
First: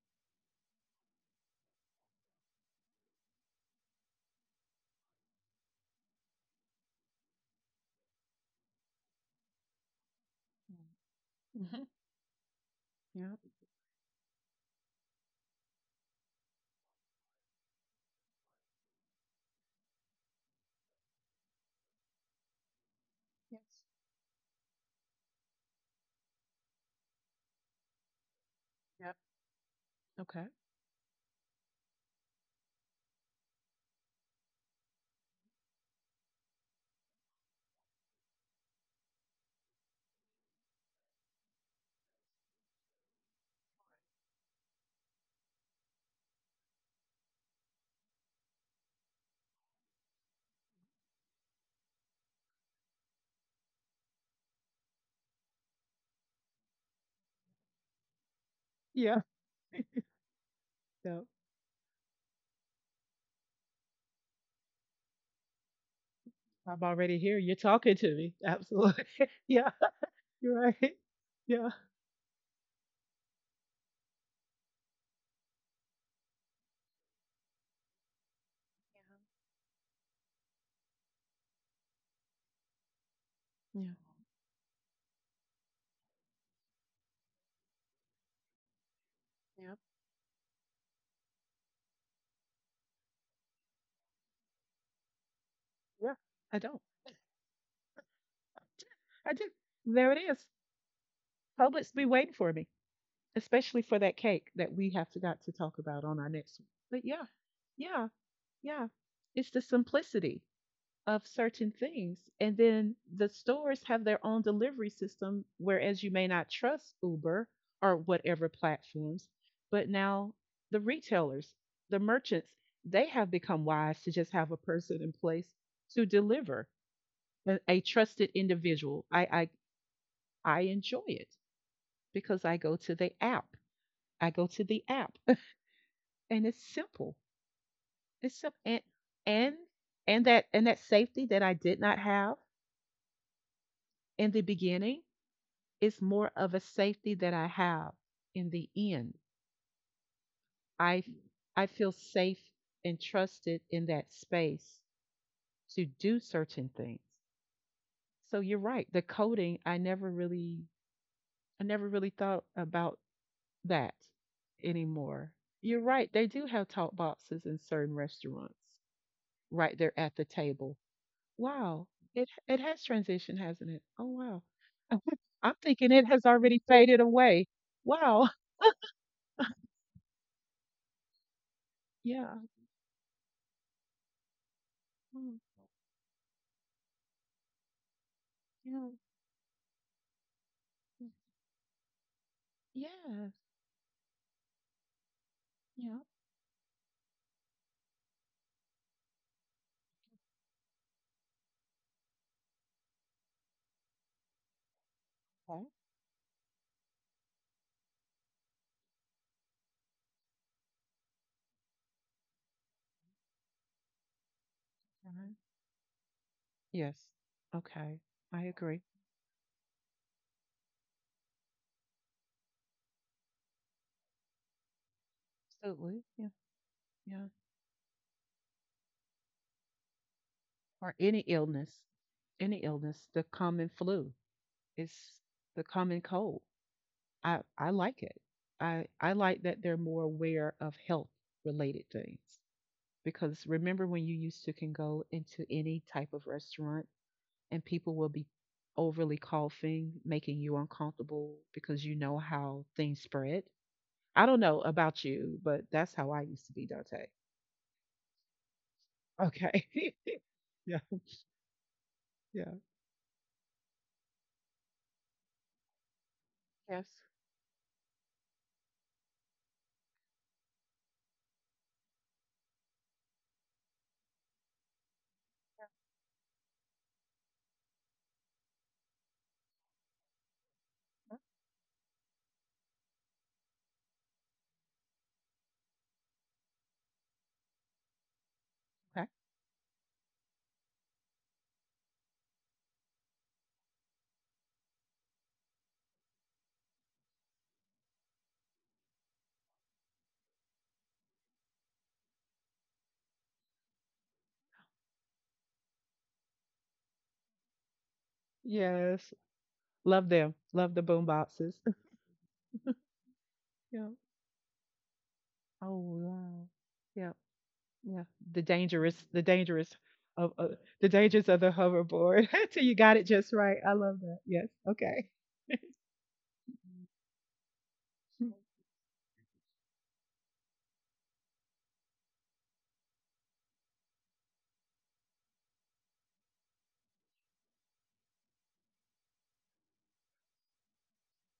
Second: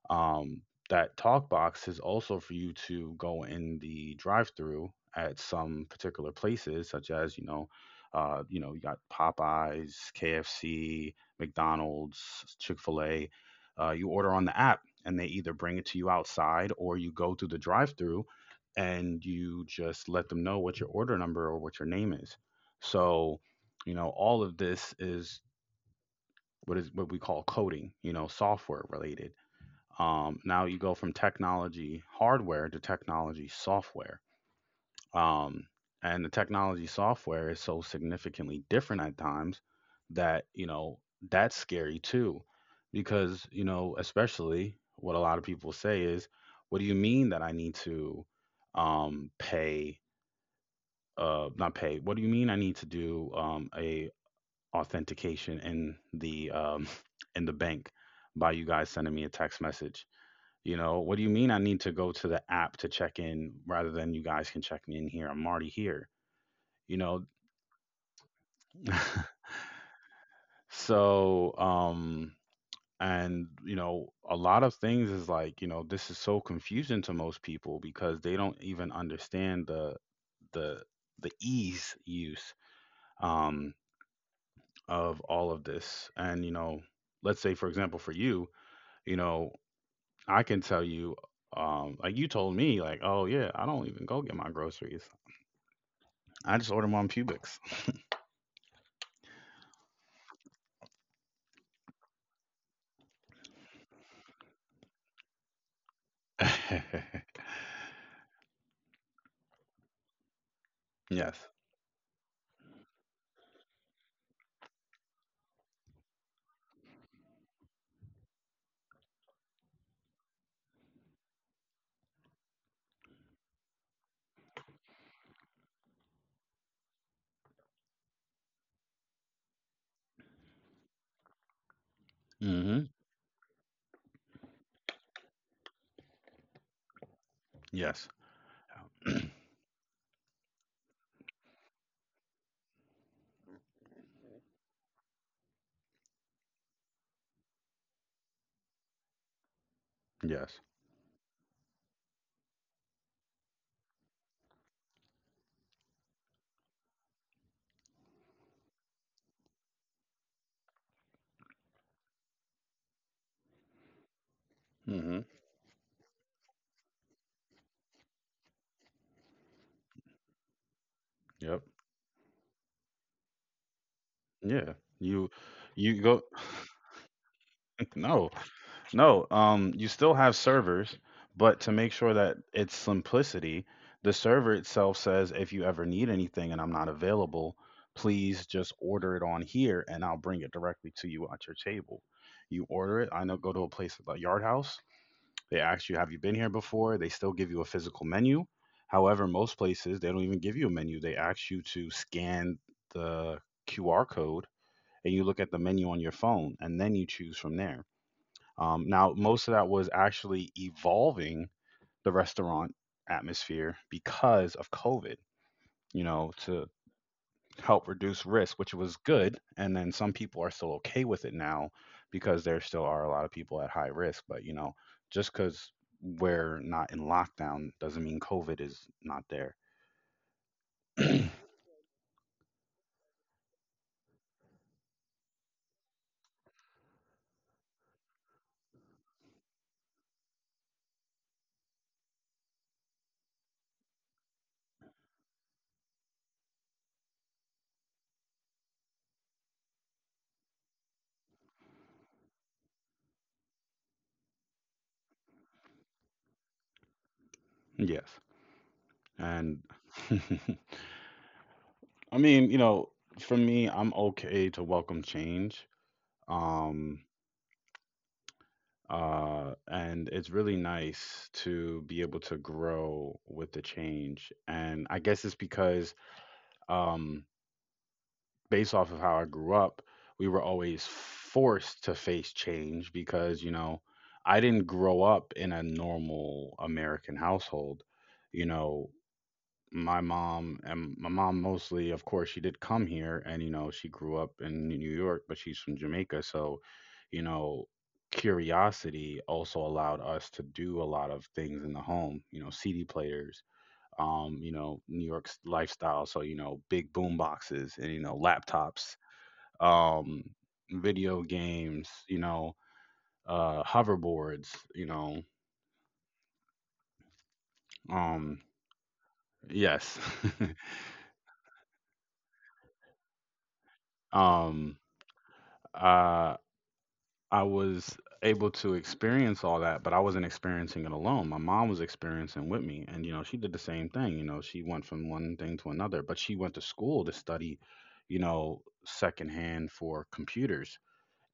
Speaker 1: um, that talk box is also for you to go in the drive-through at some particular places, such as you know, you got Popeyes, KFC, McDonald's, Chick-fil-A. You order on the app, and they either bring it to you outside, or you go through the drive-through, and you just let them know what your order number or what your name is. So, you know, all of this is what we call coding. You know, software related. Now you go from technology hardware to technology software. Um, and the technology software is so significantly different at times that, you know, that's scary too. Because, you know, especially what a lot of people say is, what do you mean that I need to pay, not pay, what do you mean I need to do a authentication in the, in the bank by you guys sending me a text message? You know, what do you mean I need to go to the app to check in rather than you guys can check me in here? I'm already here.
Speaker 2: I'm
Speaker 1: You
Speaker 2: already
Speaker 1: know,
Speaker 2: here. You're talking to me. Absolutely. Yeah,
Speaker 1: so
Speaker 2: yeah,
Speaker 1: um and you know, a lot of things is like, you know, this is so confusing to most people because they don't even understand the the ease use um of all of this. And you know, let's say for example for you, you know, I can tell you like you told me like, "Oh yeah, I don't even go get my groceries."
Speaker 2: yeah. I
Speaker 1: I just
Speaker 2: don't.
Speaker 1: order them on Pubix.
Speaker 2: I do. There it is. Publix be waiting for me, especially for that cake that we have to got to talk about on our next one. But yeah, yeah, yeah. It's the simplicity of
Speaker 1: Yes.
Speaker 2: certain things. And then the stores have their own delivery system, whereas you may not trust Uber or whatever platforms. But now the retailers, the merchants, they have become wise to just have a person in place to deliver a trusted individual. I I enjoy it because I go
Speaker 1: Mm-hmm.
Speaker 2: to the app. I go to the app, and it's simple.
Speaker 1: Yes.
Speaker 2: It's simple, and and that, and that safety that I did not have in the beginning, it's more of a safety that I have in the end.
Speaker 1: Yes.
Speaker 2: I I feel safe and trusted in that space to do certain things. So you're right. The coding, I never really, I never really thought about that
Speaker 1: Mm-hmm.
Speaker 2: anymore. You're right. They do have talk boxes in certain restaurants right there at the table.
Speaker 1: Yep.
Speaker 2: Wow. It has transitioned, hasn't it? Oh wow.
Speaker 1: Yeah. You
Speaker 2: I'm thinking it
Speaker 1: you
Speaker 2: has
Speaker 1: go.
Speaker 2: already faded away. Wow.
Speaker 1: No, no. You still have servers, but to make sure
Speaker 2: Yeah.
Speaker 1: that it's simplicity, the server itself
Speaker 2: Mm,
Speaker 1: says if you ever need anything and I'm not available, please just
Speaker 2: yeah.
Speaker 1: order it on here and I'll bring it directly to you at your table. You order it,
Speaker 2: Yeah.
Speaker 1: I know, go to a place like Yard House. They ask
Speaker 2: Yeah,
Speaker 1: you, have you been here before? They still give you a physical menu. However, most places, they don't even give you a menu. They ask you to scan the QR code and you look at the menu on your phone and then you choose from there. Now, most of that was actually evolving the restaurant atmosphere because of COVID. You know, to help reduce risk, which was good. And then some people are still okay with it now because there still are a lot of people at high risk. But, you know, just because we're not in
Speaker 2: yeah.
Speaker 1: lockdown doesn't mean COVID is not there.
Speaker 2: Or any illness, the common flu. It's the common cold. I like it. I like that they're more aware of health related things because remember when you used to can go into any type of restaurant and people will be overly coughing, making you uncomfortable because you know how things spread. I don't know about you, but that's how I used to be, Dante.
Speaker 1: Yes. And
Speaker 2: Okay. Yeah,
Speaker 1: I
Speaker 2: yeah.
Speaker 1: mean, you know, for me, I'm okay to welcome change. Um, and it's really nice to be able to grow with the change. And I guess it's because um, based off of how I grew up, we were always forced to face change because, you know, I didn't grow up in a normal American household. You know, my mom mostly, of course, she did come here and, you know, she grew up in New York, but she's from Jamaica. So, you know, curiosity also allowed us to do a lot of things in the home, you know, CD players, you know, New York's lifestyle. So, you know, big boom boxes and, you know, laptops,
Speaker 2: Yes. Love
Speaker 1: um,
Speaker 2: them. Love the boom
Speaker 1: video
Speaker 2: boxes.
Speaker 1: games, you know,
Speaker 2: Yeah.
Speaker 1: hoverboards, you know.
Speaker 2: Oh wow. Yeah. Yeah. The
Speaker 1: Um,
Speaker 2: dangerous, the dangerous
Speaker 1: yes.
Speaker 2: of uh, the dangers of the hoverboard. Till you got it just right. I love that. Yes.
Speaker 1: um,
Speaker 2: Okay.
Speaker 1: uh, I was able to experience all that, but I wasn't experiencing it alone. My mom was experiencing with me, and you know, she did the same thing. You know, she went from one thing to another, but she went to school to study, you know, secondhand for computers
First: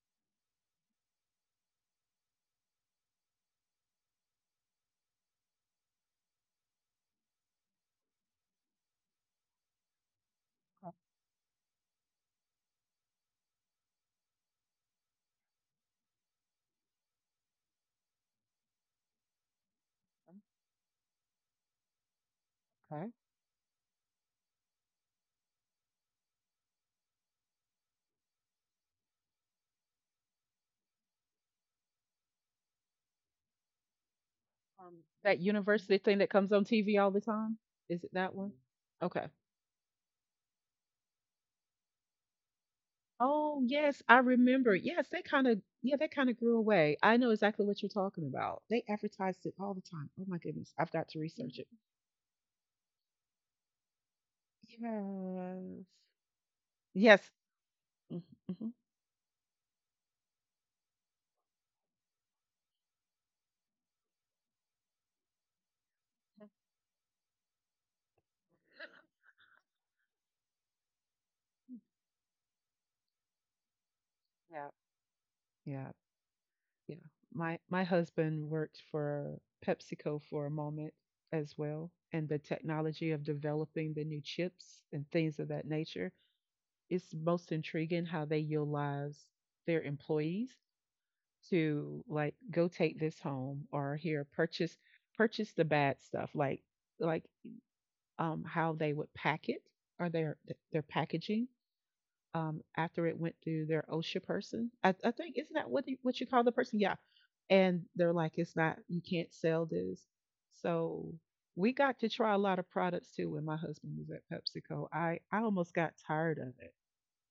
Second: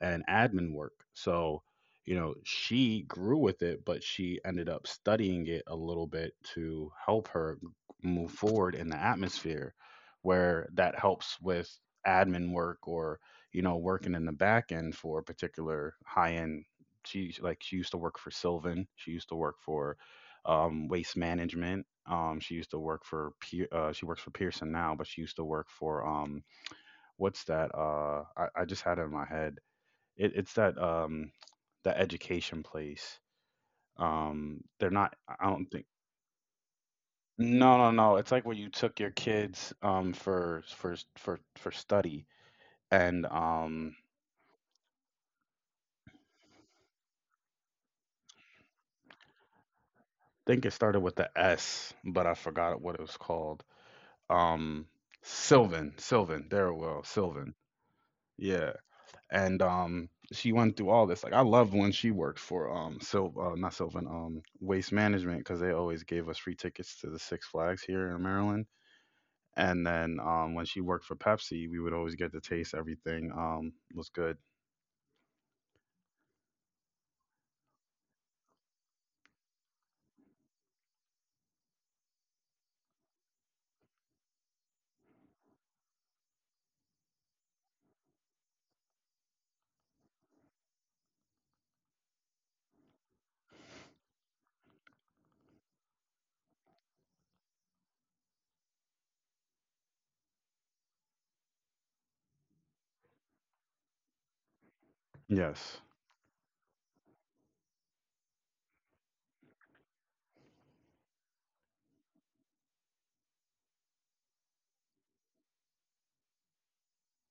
Speaker 1: and admin work. So, you know, she grew with it, but she ended up studying it a little bit to help her move forward in the atmosphere where that helps with admin work or, you know, working in the back end for a particular high end. She used to work for Sylvan. She used to work for waste management. She used to work
Speaker 2: Okay.
Speaker 1: for she works for Pearson now, but she used to work for what's that? I just had it in my head. It's that, that education place. They're not,
Speaker 2: That
Speaker 1: I don't think.
Speaker 2: university thing that comes on TV all the time.
Speaker 1: No,
Speaker 2: Is
Speaker 1: no,
Speaker 2: it that
Speaker 1: no, it's
Speaker 2: one?
Speaker 1: like when you took
Speaker 2: Okay.
Speaker 1: your kids, for study and,
Speaker 2: Oh yes, I remember. Yes, they kind of yeah, they kind of grew away. I know exactly what you're talking about. They advertised it all the time. Oh my
Speaker 1: I think
Speaker 2: goodness,
Speaker 1: it
Speaker 2: I've
Speaker 1: started
Speaker 2: got
Speaker 1: with
Speaker 2: to
Speaker 1: the
Speaker 2: research it.
Speaker 1: S, but I forgot what it was called. Um, Sylvan, there it was,
Speaker 2: Yes.
Speaker 1: Sylvan.
Speaker 2: Mm-hmm.
Speaker 1: Yeah, and, she went through all this, like, I love when she worked for, Syl not Sylvan, Waste management, because they always gave us free tickets to the Six Flags here in Maryland. And then when she worked for Pepsi, we would always get to taste everything. Was good.
Speaker 2: Yeah. My husband worked for PepsiCo for a moment as well, and the technology of developing the new chips and things of that nature, it's most intriguing how they utilize their employees to like go take this home or here purchase the bad stuff like how they would pack it or their packaging after it went through their OSHA person. I think isn't that
Speaker 1: Yes.
Speaker 2: what you call the person? Yeah, and they're like it's not you can't sell this so we got to try a lot of products too when my husband was at PepsiCo. I almost got tired of it.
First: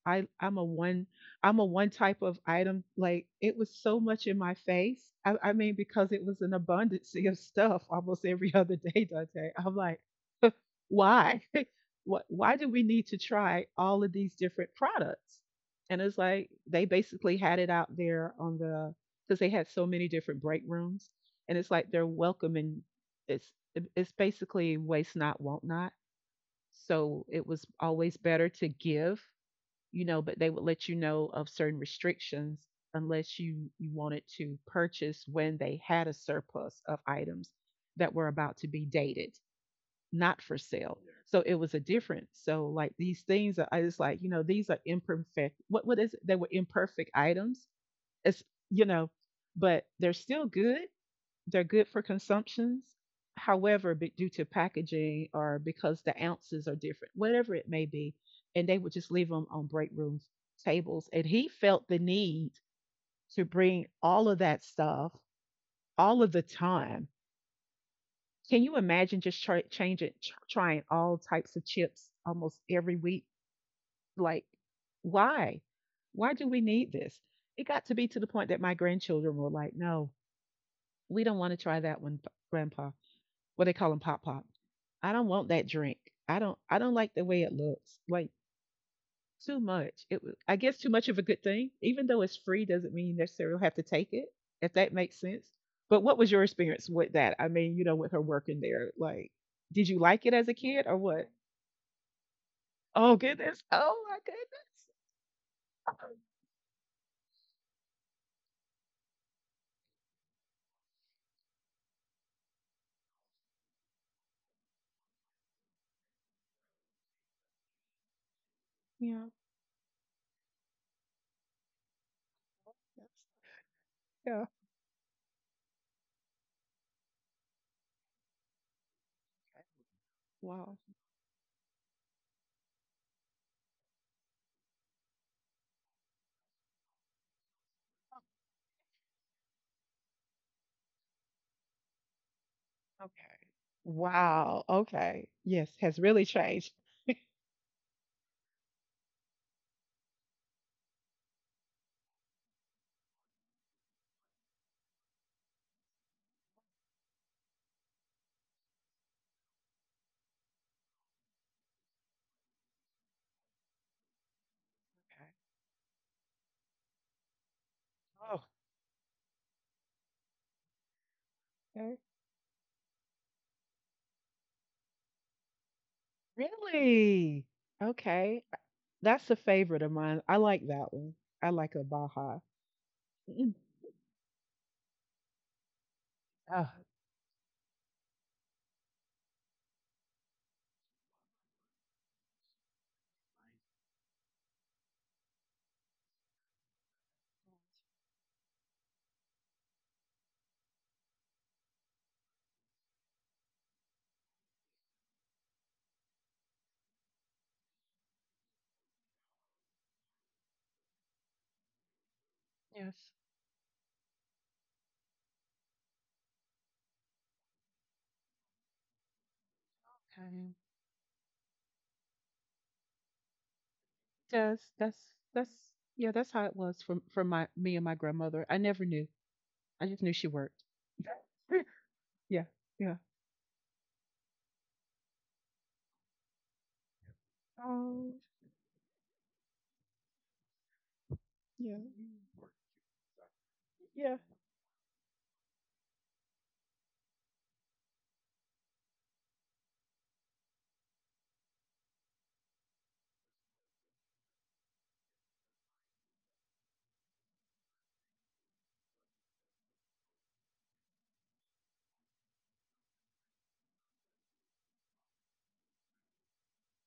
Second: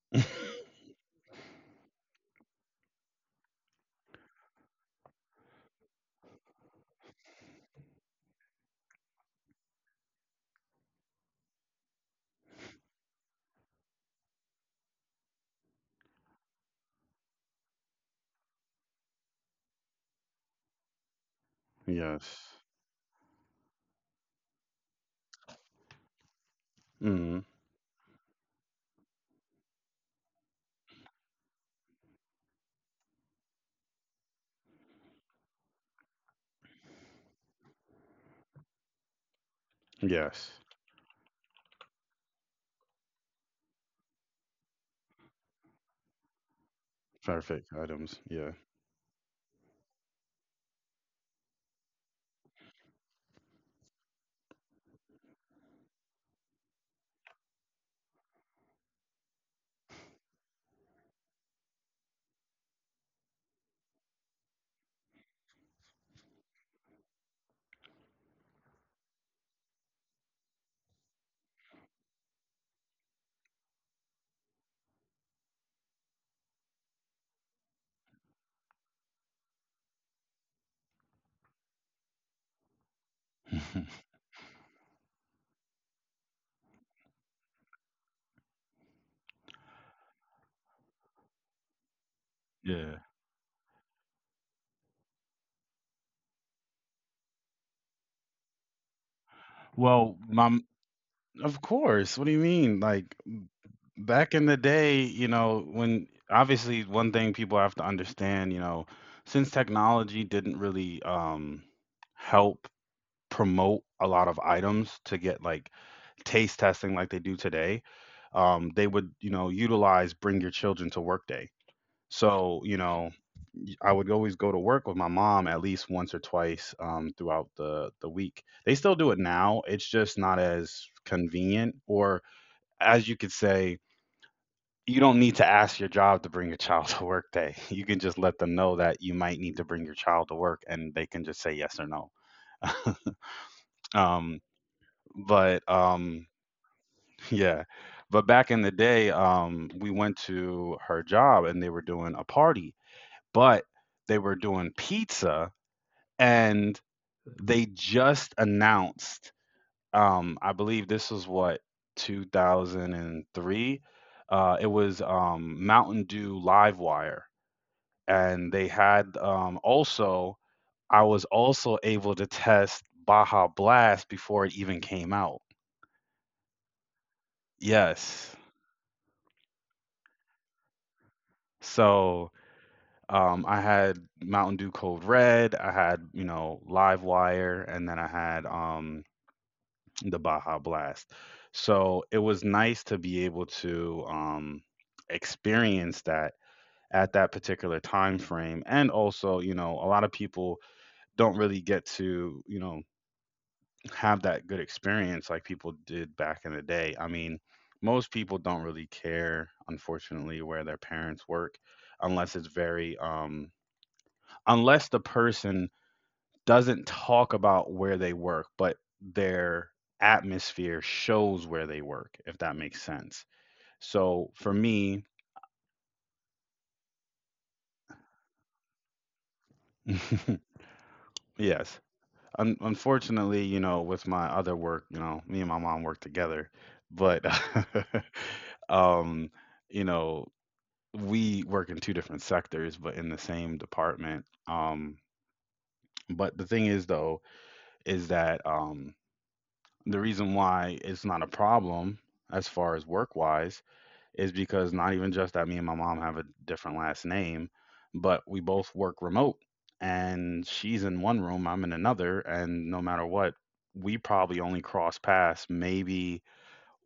Speaker 2: I I'm a one I'm a one type of item. Like it was so much in my face. I mean because it was an abundance of stuff almost every other day, Dante. I'm like why? Why do we need to try all of these different products? And it's like they basically had it out there on the because they had so many different break rooms, and it's like they're
Speaker 1: Yes.
Speaker 2: welcoming. It's it's basically waste not, won't not. So
Speaker 1: Hmm.
Speaker 2: it was always better to give, but they would let you know of certain restrictions unless you wanted to purchase when they had a surplus of items that were about to be dated not for
Speaker 1: Yes.
Speaker 2: sale. So it was a difference. So like these things, are, I just like these are imperfect. What is it? They were imperfect items.
Speaker 1: Perfect items.
Speaker 2: It's
Speaker 1: Yeah.
Speaker 2: you know, but they're still good. They're good for consumptions. However, due to packaging or because the ounces are different, whatever it may be, and they would just leave them on break room tables. And he felt the need to bring all of that stuff all of the time can you imagine just trying all types of chips almost every week? Like, why? Why do we need this? It got to be to the point that my grandchildren were like, no, we don't want to try that one, Grandpa. What they call them, Pop Pop. I don't want that drink. I don't. I don't like the way it looks. Like, too much. It was, I guess too much of a good thing. Even though it's free doesn't
Speaker 1: Yeah.
Speaker 2: mean you necessarily have to take it, if that makes sense. But what was your experience with that? I mean, with her working there, like, did you
Speaker 1: Well,
Speaker 2: like it as a
Speaker 1: mom.
Speaker 2: kid or what?
Speaker 1: Of course. What do you mean?
Speaker 2: Oh
Speaker 1: Like,
Speaker 2: goodness. Oh my
Speaker 1: back in the
Speaker 2: goodness.
Speaker 1: day, you know, when obviously one thing people have to understand, you know, since technology didn't really help promote a lot of items to get like taste testing like they do today, they would,
Speaker 2: Yeah.
Speaker 1: you know, utilize bring your children to work day, so you know I would always go to work with my mom at least once or twice, throughout the week. They still do it now, it's just not
Speaker 2: Wow.
Speaker 1: as convenient or as you could say. You don't need to ask your job to bring your child to work day. You can just let them know that you might need to bring your child to work and they can just say yes or no. um,
Speaker 2: Wow. Okay.
Speaker 1: but
Speaker 2: Yes, has really changed.
Speaker 1: Yeah. But back in the day, we went to her job and they were doing a party, but they were doing pizza and they just announced, I believe this was what, 2003? It was Mountain Dew Livewire. And they had, also, I was also
Speaker 2: Okay.
Speaker 1: able to test Baja Blast before it even came out.
Speaker 2: Really?
Speaker 1: Yes.
Speaker 2: Okay. That's a favorite of mine. I like that one. I like a
Speaker 1: So.
Speaker 2: Baja.
Speaker 1: I had Mountain Dew Code Red, I had, you know, Live Wire, and then I had the Baja Blast. So it was nice to be able to experience that at that particular time frame. And also, you know, a lot of people don't really get to, you know, have that good experience like people did back in the day. I mean, most people don't really care, unfortunately, where their parents work unless it's very unless the person doesn't talk about where they work, but their atmosphere shows where they work, if that makes sense. So for
Speaker 2: Yes,
Speaker 1: me,
Speaker 2: that's yeah, that's how it was for my me and my grandmother. I never knew. I just knew she worked.
Speaker 1: yes.
Speaker 2: Yeah,
Speaker 1: Un- unfortunately, you know, with my other work, you know, me and my mom work together, but um, you know, we work in two different sectors, but in the same department. But the thing is, though, is that, the reason why it's not a problem as far as work wise is because not even just that me and my mom have a different last name, but we both work remote and she's in one room, I'm in another. And no matter what, we probably only cross paths maybe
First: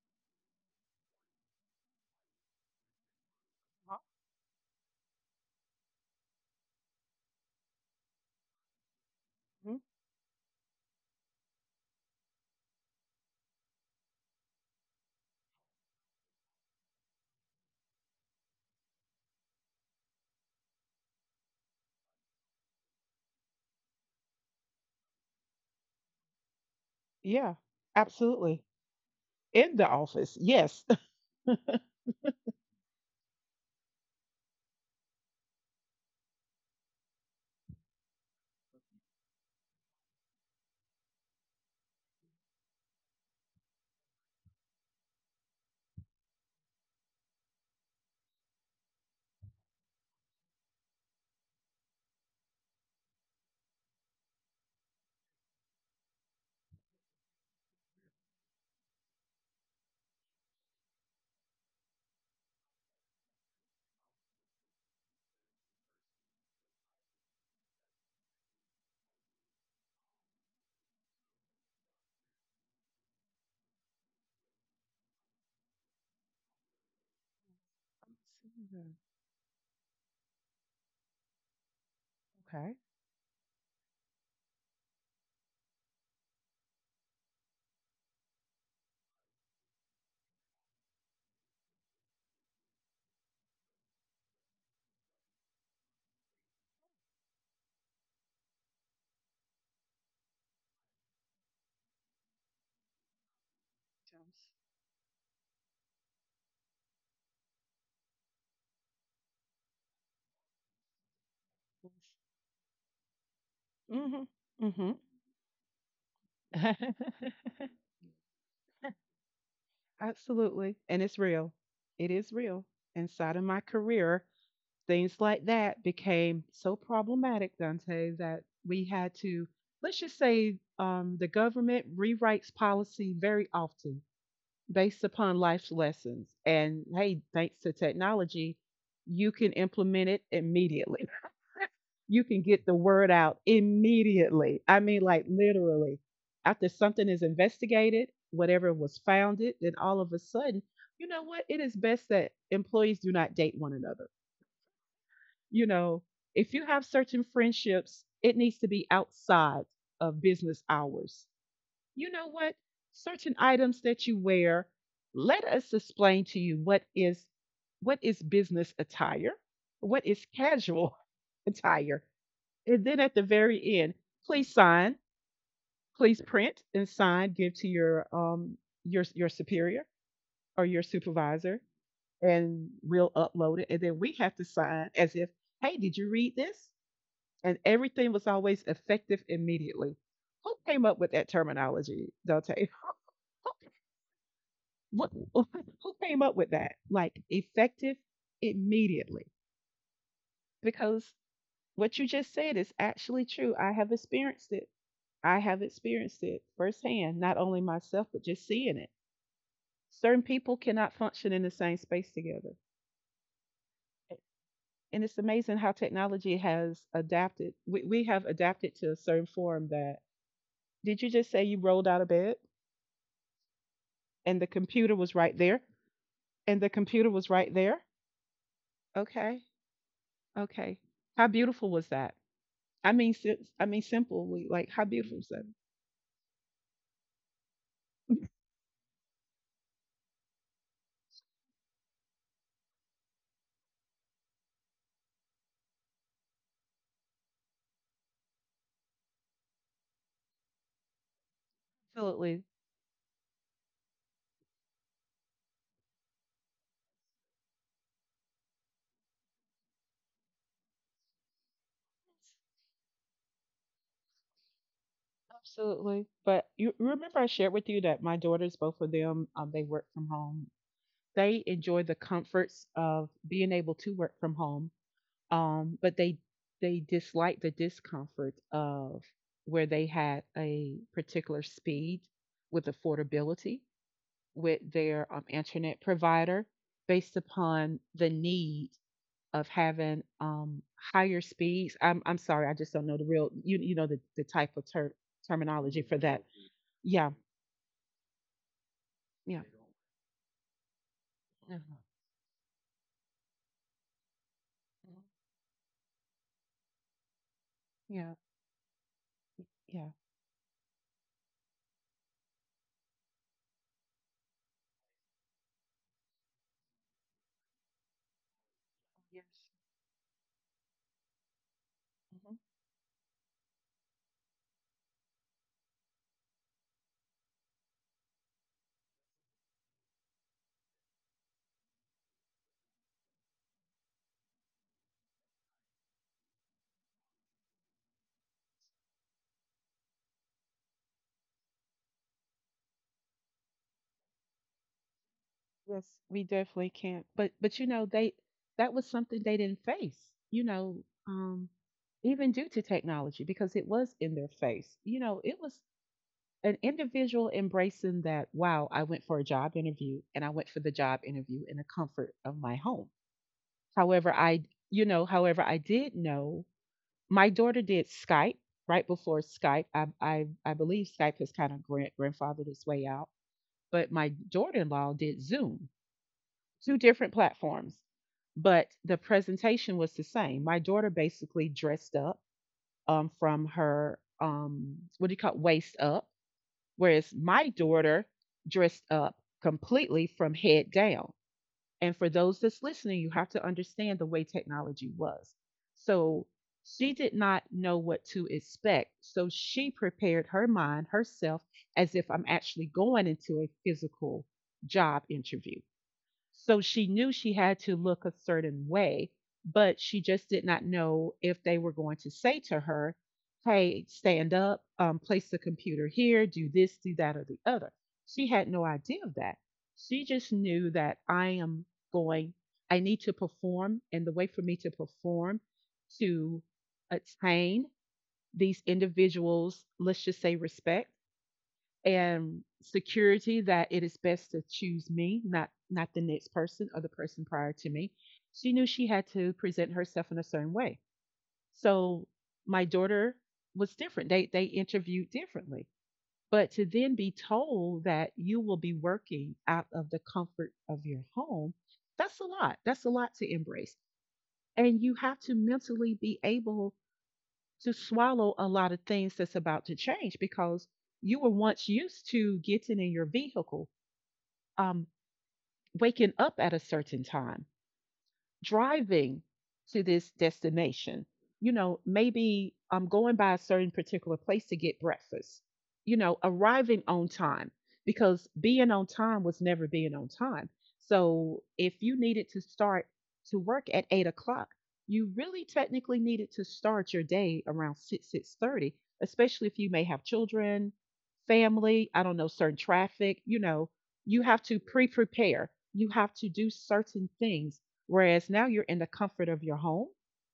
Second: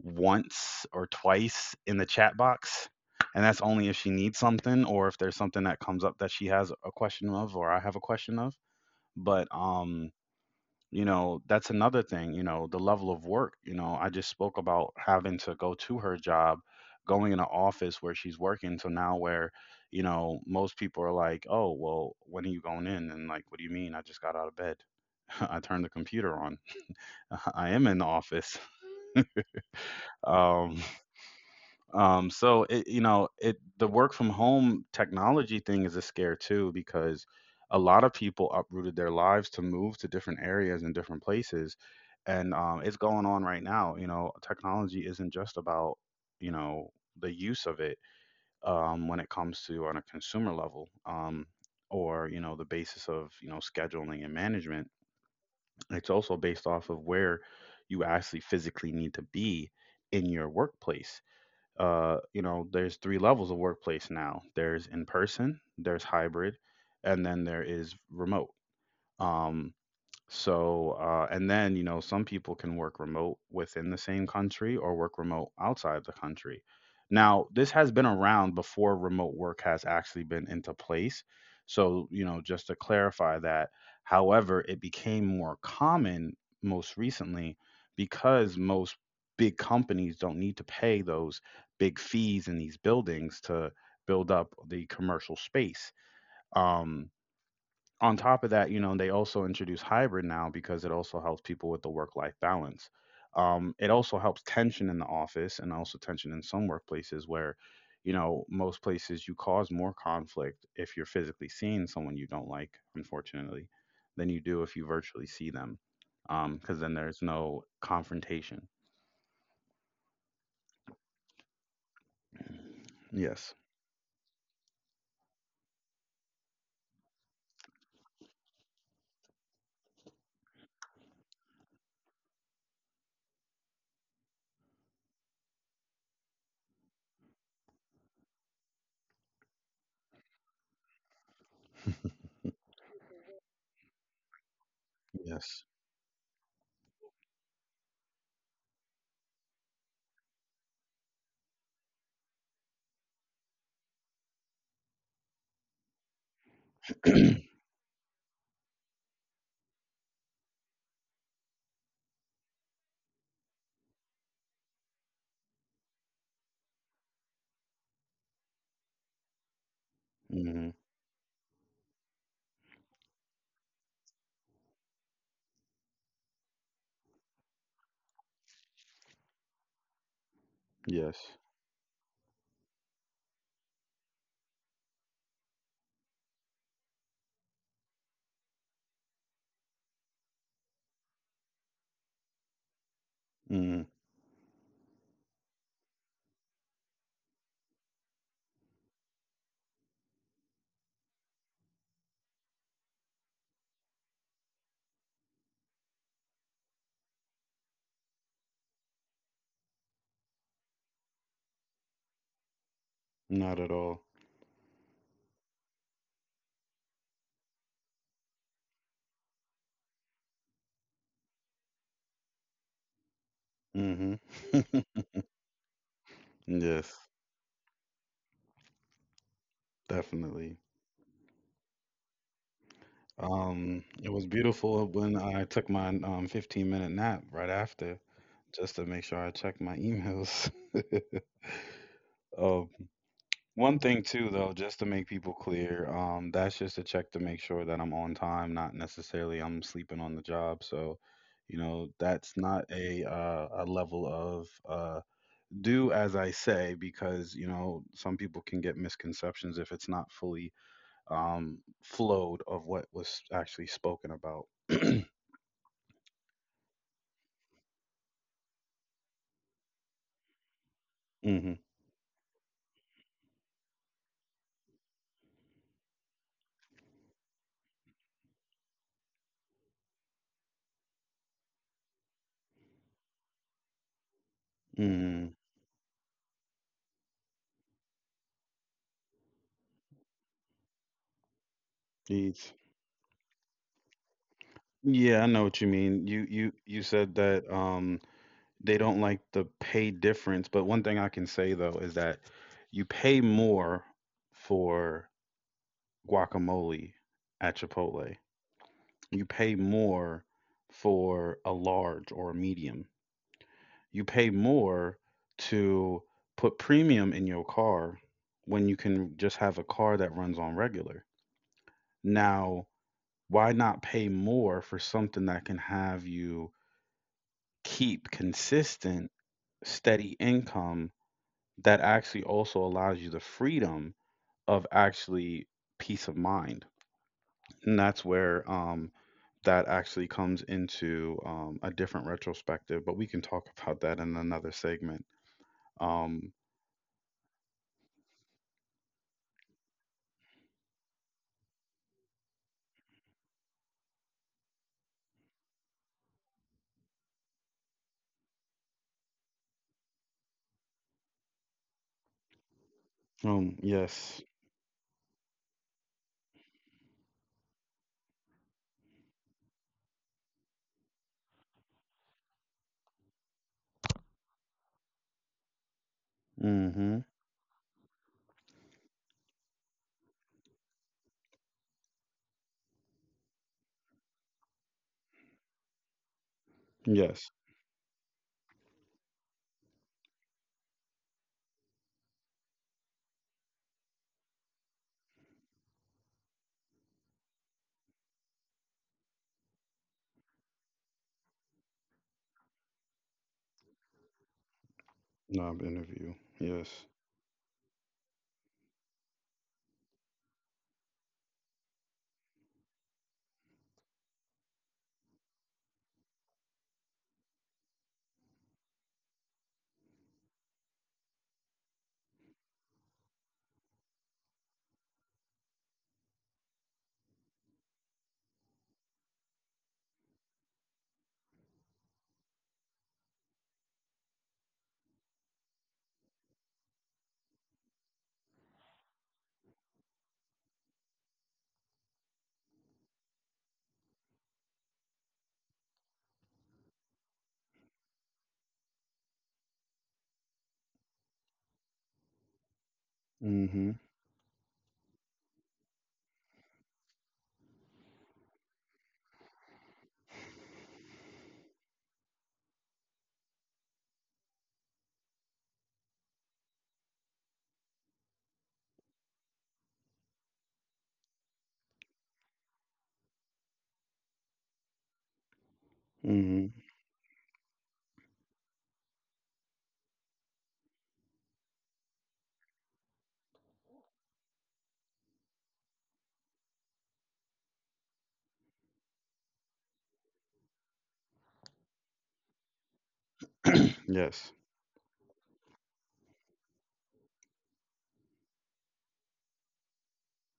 Speaker 1: once or twice in the chat box. And that's only if she needs something or if there's something that comes up that she has a question of or I have a question of. But you know, that's another thing. You know, the level of work, you know, I just spoke about having to go to her job, going in an office where she's working. So now where, you know, most people are like, oh well, when are you going in? And like, what do you mean? I just got out of bed, I turned the computer on,
Speaker 2: yeah,
Speaker 1: I am in the office.
Speaker 2: absolutely. In the office.
Speaker 1: Um,
Speaker 2: Yes.
Speaker 1: so it, you know, it, the work from home technology thing is a scare too, because a lot of people uprooted their lives to move to different areas and different places, and, it's going on right now. You know, technology isn't just about, you know, the use of it, when it comes to on a consumer level. Or you know, the basis of, you know, scheduling and management. It's also based off of where you actually physically need to be in your workplace. You know, there's three levels of workplace now. There's in person, there's hybrid, and then there is remote. Um, so, and then, you know, some people can work remote within the same country or work remote outside the country. Now, this has been around before remote work has actually been into place. So, you know, just to clarify that. However, it became more common most recently because most big companies don't need to pay those big fees in these buildings to build up the commercial space. Um, on top of that, you know, they also introduce hybrid now because it also helps people with the work life balance. It also helps tension in the office and also tension in some workplaces where, you know, most places you cause more conflict if you're physically seeing someone you don't like, unfortunately, than you do if you virtually see them. Because then there's no confrontation.
Speaker 2: Absolutely. And it's real. It is real. Inside of
Speaker 1: Yes.
Speaker 2: my career, things like that became so problematic, Dante, that we had to, let's just say, the government rewrites policy very often. Based upon life's lessons. And hey, thanks to technology, you can implement it immediately. You can get the word out immediately. I mean, like
Speaker 1: Yes.
Speaker 2: literally, after something is investigated, whatever was founded, then all of a sudden, you know what? It is best that employees do not date one another. You know, if you have certain friendships, it needs to be outside of business hours. You know what? Certain items that you wear, let us explain to you what is business attire, what is
Speaker 1: Hmm.
Speaker 2: casual attire. And then at the very end, please sign, please print and sign, give to your superior or your
Speaker 1: Yes.
Speaker 2: supervisor and we'll upload it. And then we have to sign as if, hey, did you read this? And everything was always effective immediately. Who came up with that terminology, Dante? Who
Speaker 1: Hmm.
Speaker 2: who came up with that? Like effective immediately. Because what you just said is actually true. I have experienced it. I have experienced it firsthand, not only myself, but just seeing it. Certain people cannot function in the same space together.
Speaker 1: Not at all.
Speaker 2: And it's amazing how technology has adapted. We have adapted to a certain form that, did you just say you rolled out of bed
Speaker 1: Hmm.
Speaker 2: and the computer was right there? And the
Speaker 1: yes.
Speaker 2: computer was right there? Okay,
Speaker 1: Definitely.
Speaker 2: okay. How beautiful was that? I mean,
Speaker 1: It was
Speaker 2: simply like how
Speaker 1: beautiful when
Speaker 2: beautiful is
Speaker 1: I
Speaker 2: that?
Speaker 1: took my, 15-minute nap right after, just to make sure I checked my emails. Um, One thing too, though, just to make people clear, that's just to check to make sure that I'm on time, not necessarily I'm sleeping on the job. So, you know, that's not a a level of do as I say, because you know some people can get misconceptions if it's not fully flowed of what was actually spoken about.
Speaker 2: But you remember I shared with you that my daughters, both of them, they work from home. They enjoy the comforts of being able to work from home, but they dislike the discomfort of where they had a particular speed with affordability with their
Speaker 1: Hmm.
Speaker 2: internet provider based upon the need of having higher speeds. I'm sorry,
Speaker 1: Jeez.
Speaker 2: I just don't know the real the type of
Speaker 1: Yeah, I know what you
Speaker 2: terminology for
Speaker 1: mean.
Speaker 2: that.
Speaker 1: You you
Speaker 2: Yeah,
Speaker 1: said that they don't like
Speaker 2: yeah,
Speaker 1: the pay difference, but one thing I can say though is that you pay more for guacamole at Chipotle. You pay
Speaker 2: yeah.
Speaker 1: more for a large or a medium. You pay more to put premium in your car when you can just have a car that runs on regular. Now, why not pay more for something that can have you keep consistent, steady income that actually also allows you the freedom of actually peace of mind. And that's where, that actually comes into, a different retrospective, but we can talk about that in another segment.
Speaker 2: Yes, we
Speaker 1: Um,
Speaker 2: definitely can't. But you know they that was something they didn't face. You know, um, Even due to technology because it was in their face. It was an individual embracing that. Wow, I went for a job interview and I went for the job interview in the comfort of my home. However,
Speaker 1: yes.
Speaker 2: I did know my daughter did Skype right before Skype. I believe Skype has kind of grandfathered its way out, but my daughter-in-law did Zoom, two
Speaker 1: Mm-hmm.
Speaker 2: different platforms, but the presentation was the same. My daughter basically dressed up from her what do you call it, waist up, whereas
Speaker 1: Yes.
Speaker 2: my daughter dressed up completely from head down. And for those that's listening, you have to understand the way technology was. So she did not know what to expect. So she prepared her mind, herself, as if I'm actually going into a physical job
Speaker 1: Knob
Speaker 2: interview.
Speaker 1: interview.
Speaker 2: So
Speaker 1: Yes.
Speaker 2: she knew she had to look a certain way, but she just did not know if they were going to say to her, hey, stand up, place the computer here, do this, do that, or the other. She had no idea of that. She just knew that I am going, I need to perform, and the way for me to perform to attain these individuals, let's just say respect, and security that it is best to choose me, not the next person or the person prior to me. She knew she had to present herself in a certain way. So my daughter was different. They interviewed differently. But to then be told that you will be working out of the comfort of your home, that's a lot. That's a lot to
Speaker 1: Mm-hmm.
Speaker 2: embrace. And you have to mentally be able to swallow a lot of things that's about to change because you were once used to getting in your vehicle, um, waking up at a certain time driving to this destination. You know, maybe I'm going by a certain particular place to get breakfast. You know,
Speaker 1: Mm-hmm.
Speaker 2: arriving on time because being on time was never being on time. So if you needed to start to work at 8 o'clock, you really technically needed to start your day around six thirty, especially if you may have children, family. I don't know certain traffic. You know, you
Speaker 1: yes.
Speaker 2: have to prepare. You have to do certain things. Whereas now you're in the comfort of your home,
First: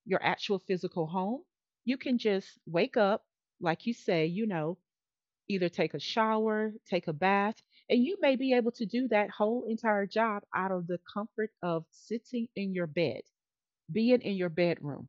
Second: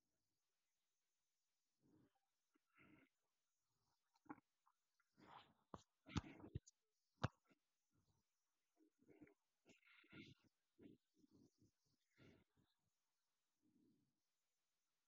Speaker 2: your actual physical home. You can just wake up, like you say, you know, either take a shower, take a bath, and you may be able to do that whole entire job out of the comfort of sitting in your bed, being in your bedroom,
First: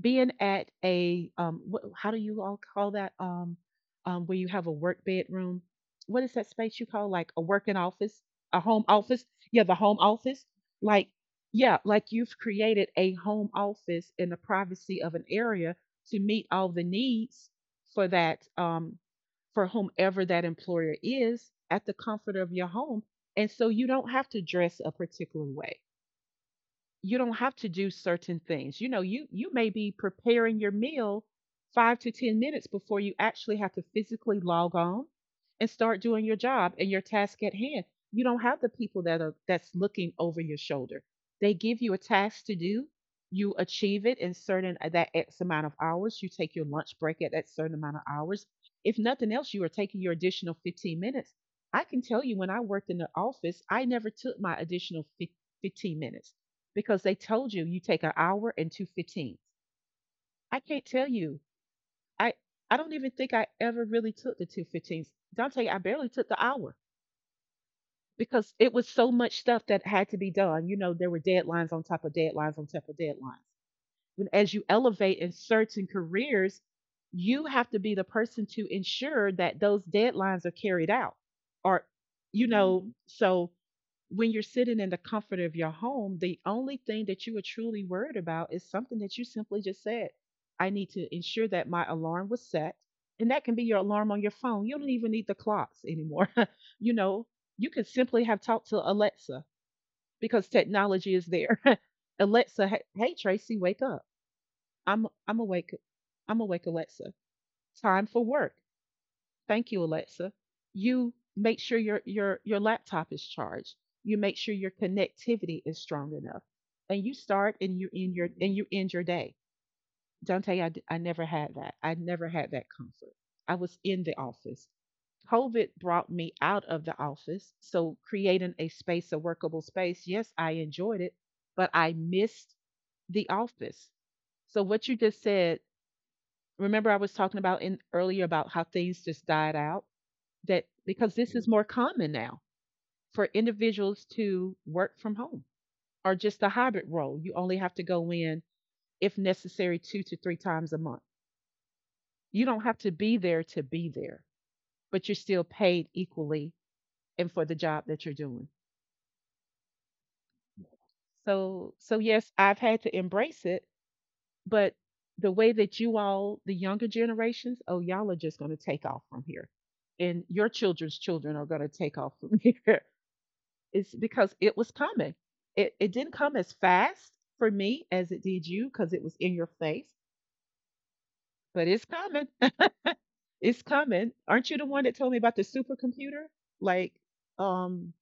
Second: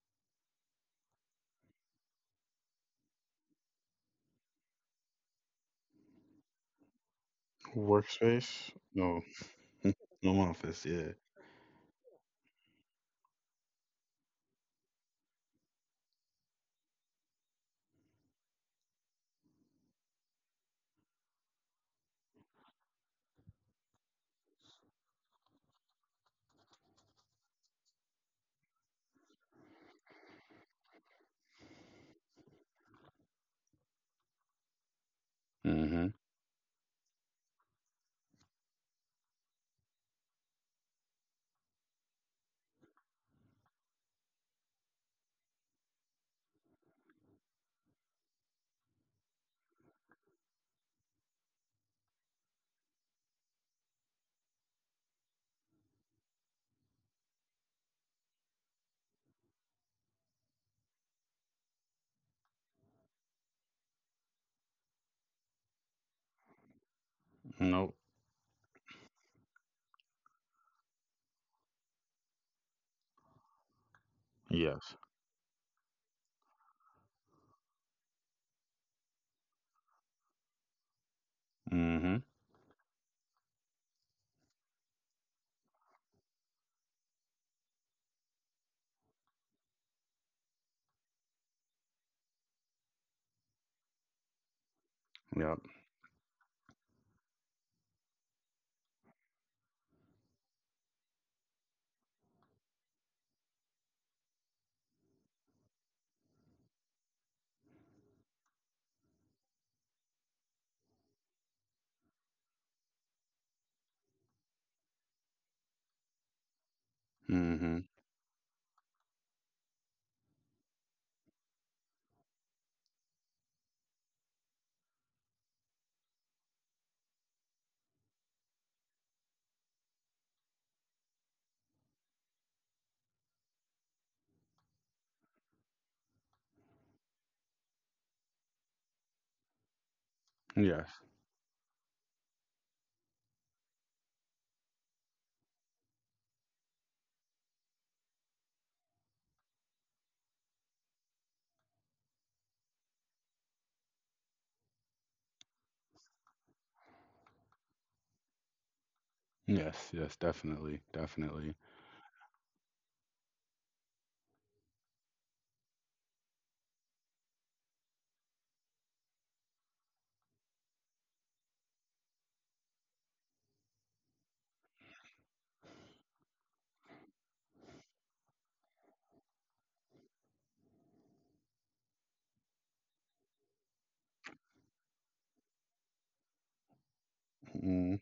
Speaker 2: being at a how do you all call that where you have a work bedroom, what is that space you call, like a working office, a
Speaker 1: Workspace?
Speaker 2: home
Speaker 1: No.
Speaker 2: office? Yeah, the home
Speaker 1: No
Speaker 2: office.
Speaker 1: office.
Speaker 2: Like,
Speaker 1: Yeah.
Speaker 2: yeah, like you've created a home office in the privacy of an area to meet all the needs for that for whomever that employer is, at the comfort of your home. And so you don't have to dress a particular way, you don't have to do certain things. You know, you may be preparing your meal 5 to 10 minutes before you actually have to physically log on and start
Speaker 1: Mm-hmm.
Speaker 2: doing your job and your task at hand. You don't have the people that are that's looking over your shoulder. They give you a task to do, you achieve it in certain that X amount of hours, you take your lunch break at that certain amount of hours. If nothing else, you are taking your additional 15 minutes. I can tell you, when I worked in the office, I never took my additional 15 minutes because they told you you take an hour and two fifteens. I can't tell you. I I don't even think I ever really took the two fifteens. Dante, I barely took the hour
Speaker 1: Nope.
Speaker 2: because it was so much stuff that had to be done. You know, there were deadlines on top of deadlines on top of deadlines. When, as you
Speaker 1: Yes.
Speaker 2: elevate in certain careers, you have to be the person to ensure that those deadlines are carried out. Or,
Speaker 1: Hmm.
Speaker 2: you know, so when you're sitting in the comfort of your home, the only thing that you are truly worried about is something that you simply just said. I need to ensure that my alarm was set. And that can be your alarm on your phone. You don't even need the
Speaker 1: Yep.
Speaker 2: clocks anymore. You know, you can simply have talked to Alexa, because technology is there. Alexa, hey, hey Tracy, wake up. I'm awake. I'm awake, Alexa. Time for work. Thank you, Alexa. You make sure your laptop is charged. You make sure your connectivity is strong enough, and you start
Speaker 1: Hmm.
Speaker 2: and you end your and you end your day. Dante, I never had that. I never had that comfort. I was in the office. COVID brought me out of the office, so creating a space, a workable space. Yes, I enjoyed it, but I missed the office. So what you just said, remember I was talking about in earlier about how things just died out, that
Speaker 1: Yes.
Speaker 2: because this is more common now for individuals to work from home, or just a hybrid role. You only have to go in, if necessary, two to three times a month. You don't have to be there, but you're still paid equally and for the job that you're doing.
Speaker 1: Yes. Yes. Definitely. Definitely.
Speaker 2: So, yes, I've had to embrace it, but the way that you all, the younger generations, oh, y'all are just going to take off from here. And your children's children are going to take off from here. It's because it was coming. It didn't come as fast for me as it did you because it was in your face, but it's coming. It's coming. Aren't you the one that told me about the supercomputer? Like, um,
Speaker 1: Mm-hmm.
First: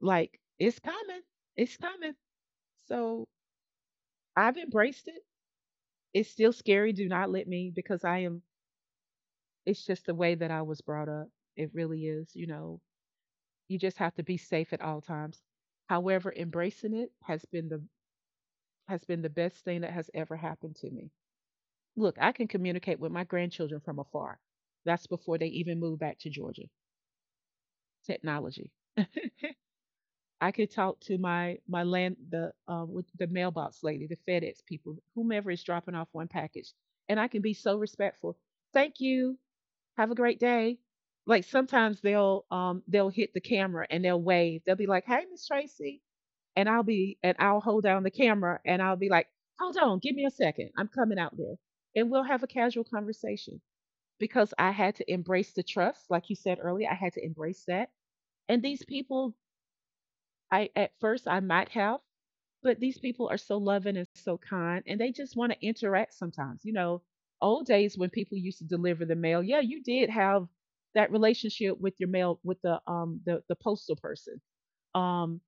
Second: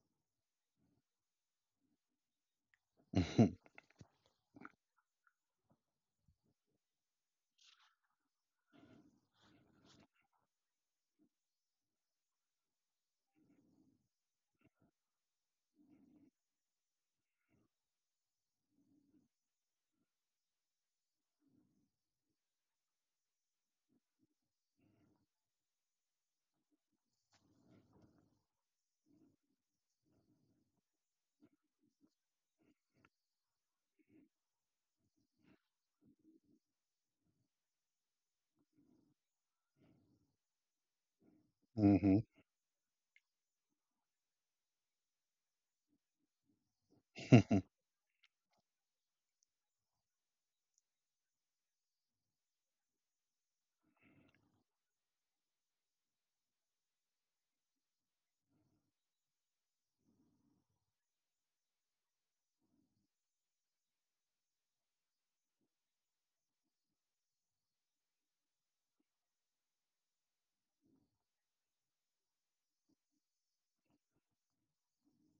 Speaker 2: like it's coming. It's coming. So I've embraced it. It's still scary. Do not let me, because I am. It's just the way that I was brought up. It really is. You know, you just have to be safe at all times. However, embracing it has been the best thing that has ever happened to me. Look, I can communicate with my grandchildren from afar. That's before they even move back to Georgia. Technology. I could talk to my my land the with the mailbox lady, the FedEx people, whomever is dropping off one package, and I can be so respectful. Thank you. Have a great day. Like sometimes
Speaker 1: Hmm.
Speaker 2: they'll hit the camera and they'll wave. They'll be like, "Hey, Miss Tracy," and I'll be and I'll hold down the camera and I'll be like, "Hold on, give me a second. I'm coming out there," and we'll have a casual conversation. Because I had to embrace the trust, like you said earlier, I had to embrace that. And these people, I, at first I might have, but these people are so loving and so kind, and they just want to interact sometimes. You know, old days when people used to deliver the mail, yeah, you did have that relationship with your mail, with the postal person. Um,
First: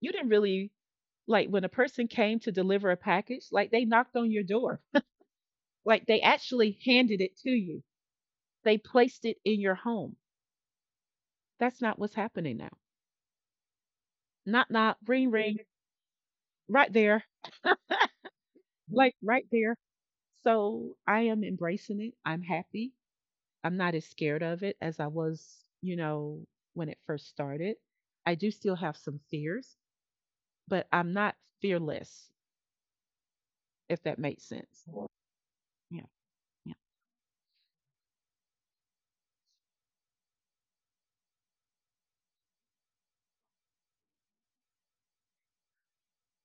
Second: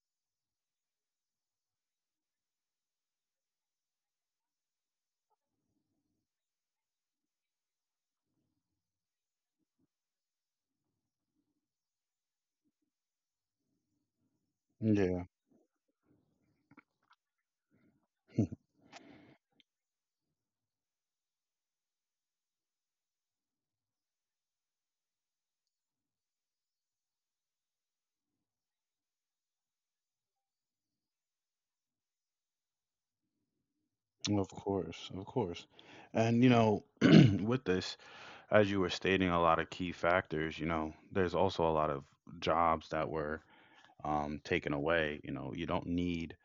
Speaker 2: you didn't really, like when a person came to deliver a package, like they knocked on your door, like they actually handed it to you. They placed it in your home. That's not what's happening now. Not
Speaker 1: Yeah.
Speaker 2: ring ring right there, like right there. So I am embracing it. I'm happy. I'm not as scared of it as I was, you know, when it first started. I do still have some fears, but I'm not fearless, if that makes
Speaker 1: Of
Speaker 2: sense.
Speaker 1: course, of course.
Speaker 2: Yeah,
Speaker 1: And you
Speaker 2: yeah.
Speaker 1: know, with this, as you were stating a lot of key factors, you know, there's also a lot of jobs that were, taken away. You know, you don't need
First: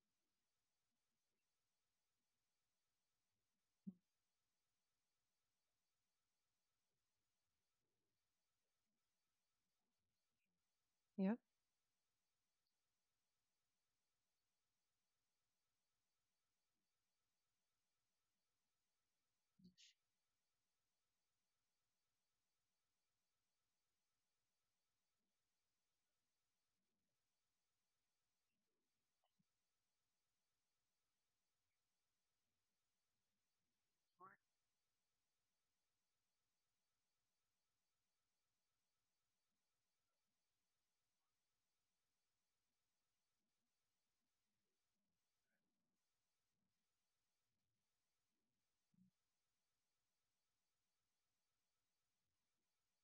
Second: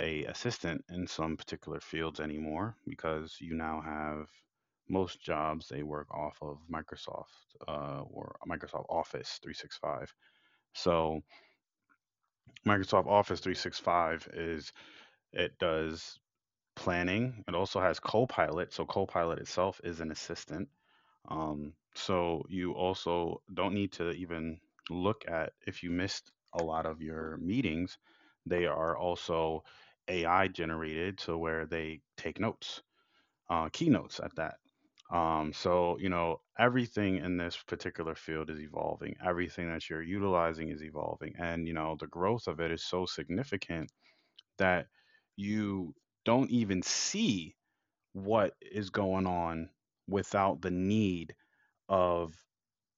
Speaker 1: a assistant in some particular fields anymore because you now have most jobs they work off of Microsoft, or Microsoft Office 365. So Microsoft Office 365 is, it does planning. It also has Copilot. So Copilot itself is an assistant. So you also don't need to even look at if you missed a lot of your meetings. They are also AI generated to where they take notes, keynotes at that. So you know, everything in this particular field is evolving. Everything that you're utilizing is evolving, and you know the growth of it is so significant that you don't even see what is going on without the need of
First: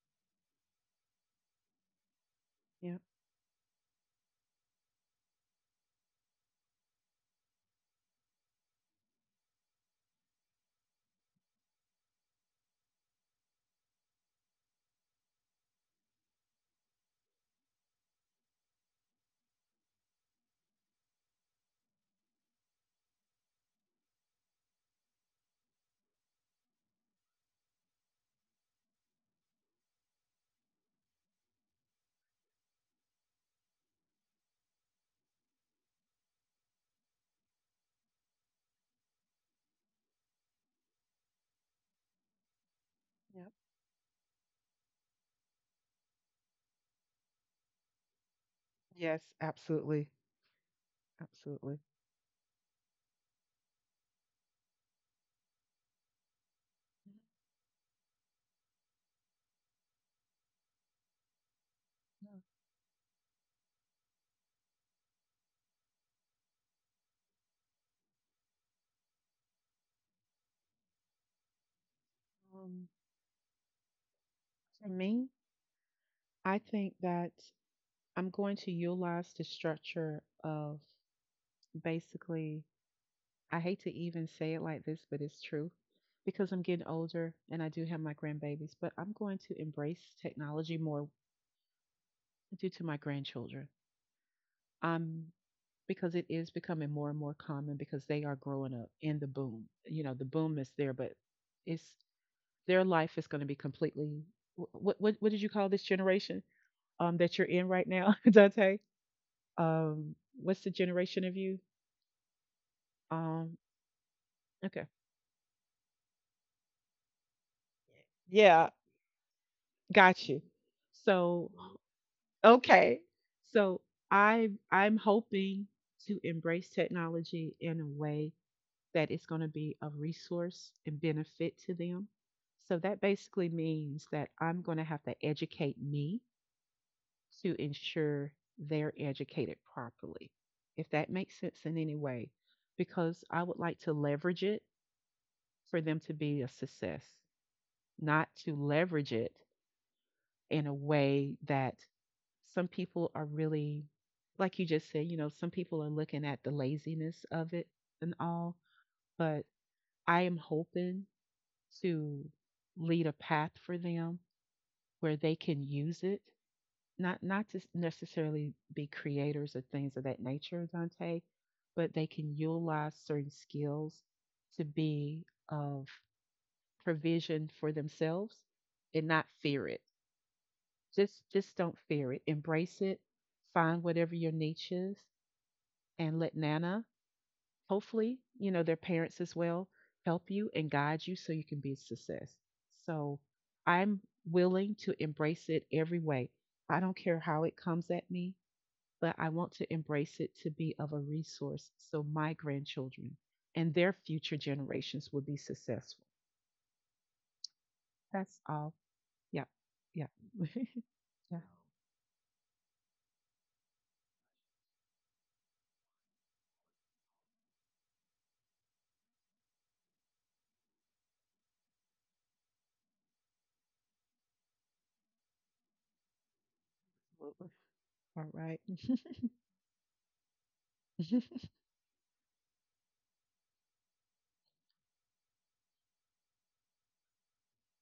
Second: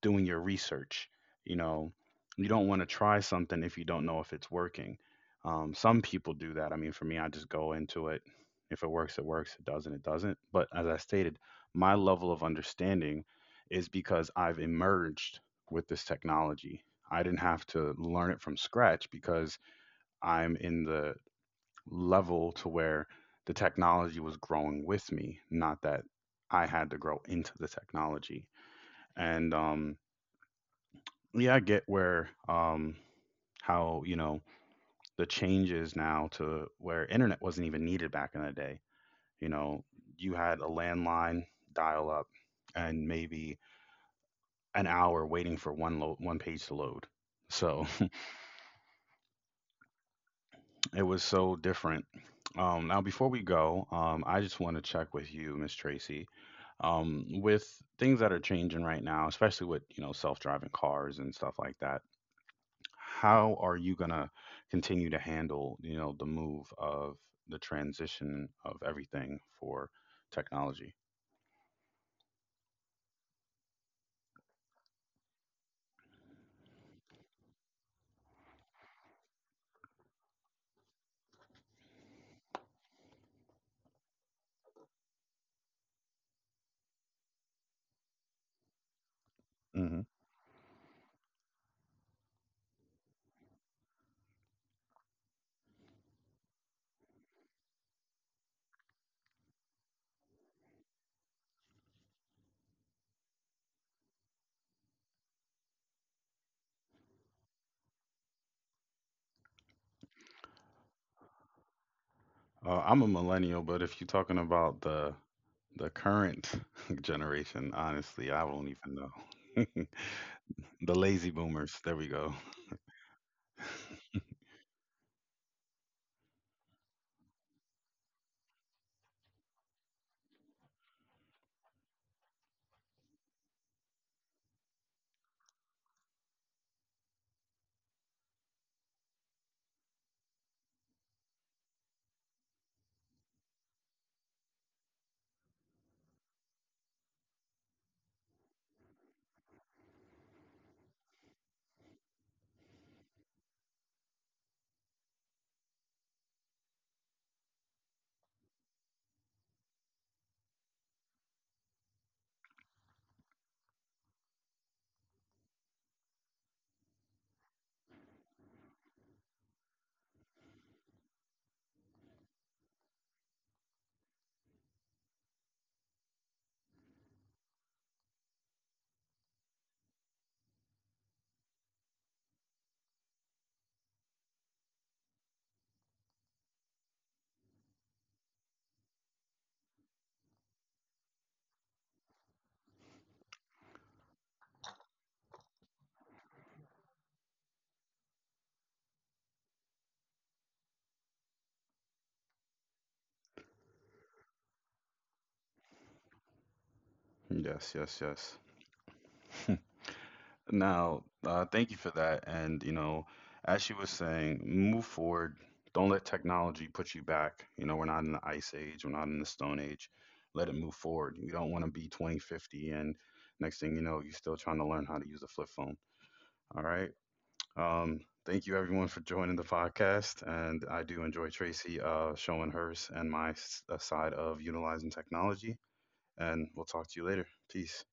Speaker 1: doing your research. You know, you don't want to try something if you don't know if it's working. Some people do that. I mean, for me, I just go into it. If it works, it works. It doesn't, it doesn't. But as I stated, my level of understanding is because I've emerged with this technology. I didn't have to learn it from scratch because I'm in the level to where the technology was growing with me, not that I had to grow into the technology. And, yeah, I get where how, you know, the changes now to where internet wasn't even needed back in the day. You know, you had a landline, dial up, and maybe an hour waiting for one page to load. So it was so different. Now, before we go, I just want to check with you, Miss Tracy. With things that are changing right now, especially with, you know, self-driving cars and stuff like that, how are you going to continue to handle, you know, the move of the transition of everything for technology?
Speaker 2: Um, for me, I think that I'm going to utilize the structure of, basically, I hate to even say it like this, but it's true, because I'm getting older and I do have my grandbabies, but I'm going to
Speaker 1: Hmm.
Speaker 2: embrace technology more due to my grandchildren. Um, because it is becoming more and more common, because they are growing up in the boom. You know, the boom is there, but it's, their life is going to be completely. What did you call this generation, um, that you're in right now, Dante? Um, what's the generation of you?
Speaker 1: I'm a millennial,
Speaker 2: Um,
Speaker 1: but if you're talking about
Speaker 2: okay.
Speaker 1: the current generation, honestly I don't
Speaker 2: Yeah,
Speaker 1: even know.
Speaker 2: got you.
Speaker 1: The lazy
Speaker 2: So,
Speaker 1: boomers, there we go.
Speaker 2: okay. So I'm hoping to embrace technology in a way that it's going to be a resource and benefit to them. So that basically means that I'm going to have to educate me to ensure they're educated properly, if that makes sense in any way, because I would like to leverage it for them to be a success, not to leverage it in a way that some people are really, like you just said, you know, some people are looking at the laziness of it and all, but I am hoping to lead a path for them where they can use it, not to necessarily be creators or things of that nature, Dante, but they can utilize certain skills to be of provision for themselves and not fear it. Just don't fear it. Embrace it. Find whatever your niche is, and let Nana, hopefully, you know, their parents as well, help you and guide you so you can be a success. So I'm willing to embrace it every way. I don't care how it comes at me, but I want to embrace it to be of a resource so my grandchildren and their future generations will be successful.
Speaker 1: Yes, yes, yes.
Speaker 2: That's all. Yeah. Yeah.
Speaker 1: Now,
Speaker 2: Yeah.
Speaker 1: thank you for that. And, you know, as she was saying, move forward. Don't let technology put you back. You know, we're not in the ice age, we're not in the stone age. Let it move forward. You don't want to be 2050 and next thing you know, you're still trying to learn how to use a flip phone. All right. Um,
Speaker 2: All
Speaker 1: Thank you
Speaker 2: right.
Speaker 1: everyone for joining the podcast. And I do enjoy Tracy, showing hers and my side of utilizing technology. And we'll talk to you later. Peace.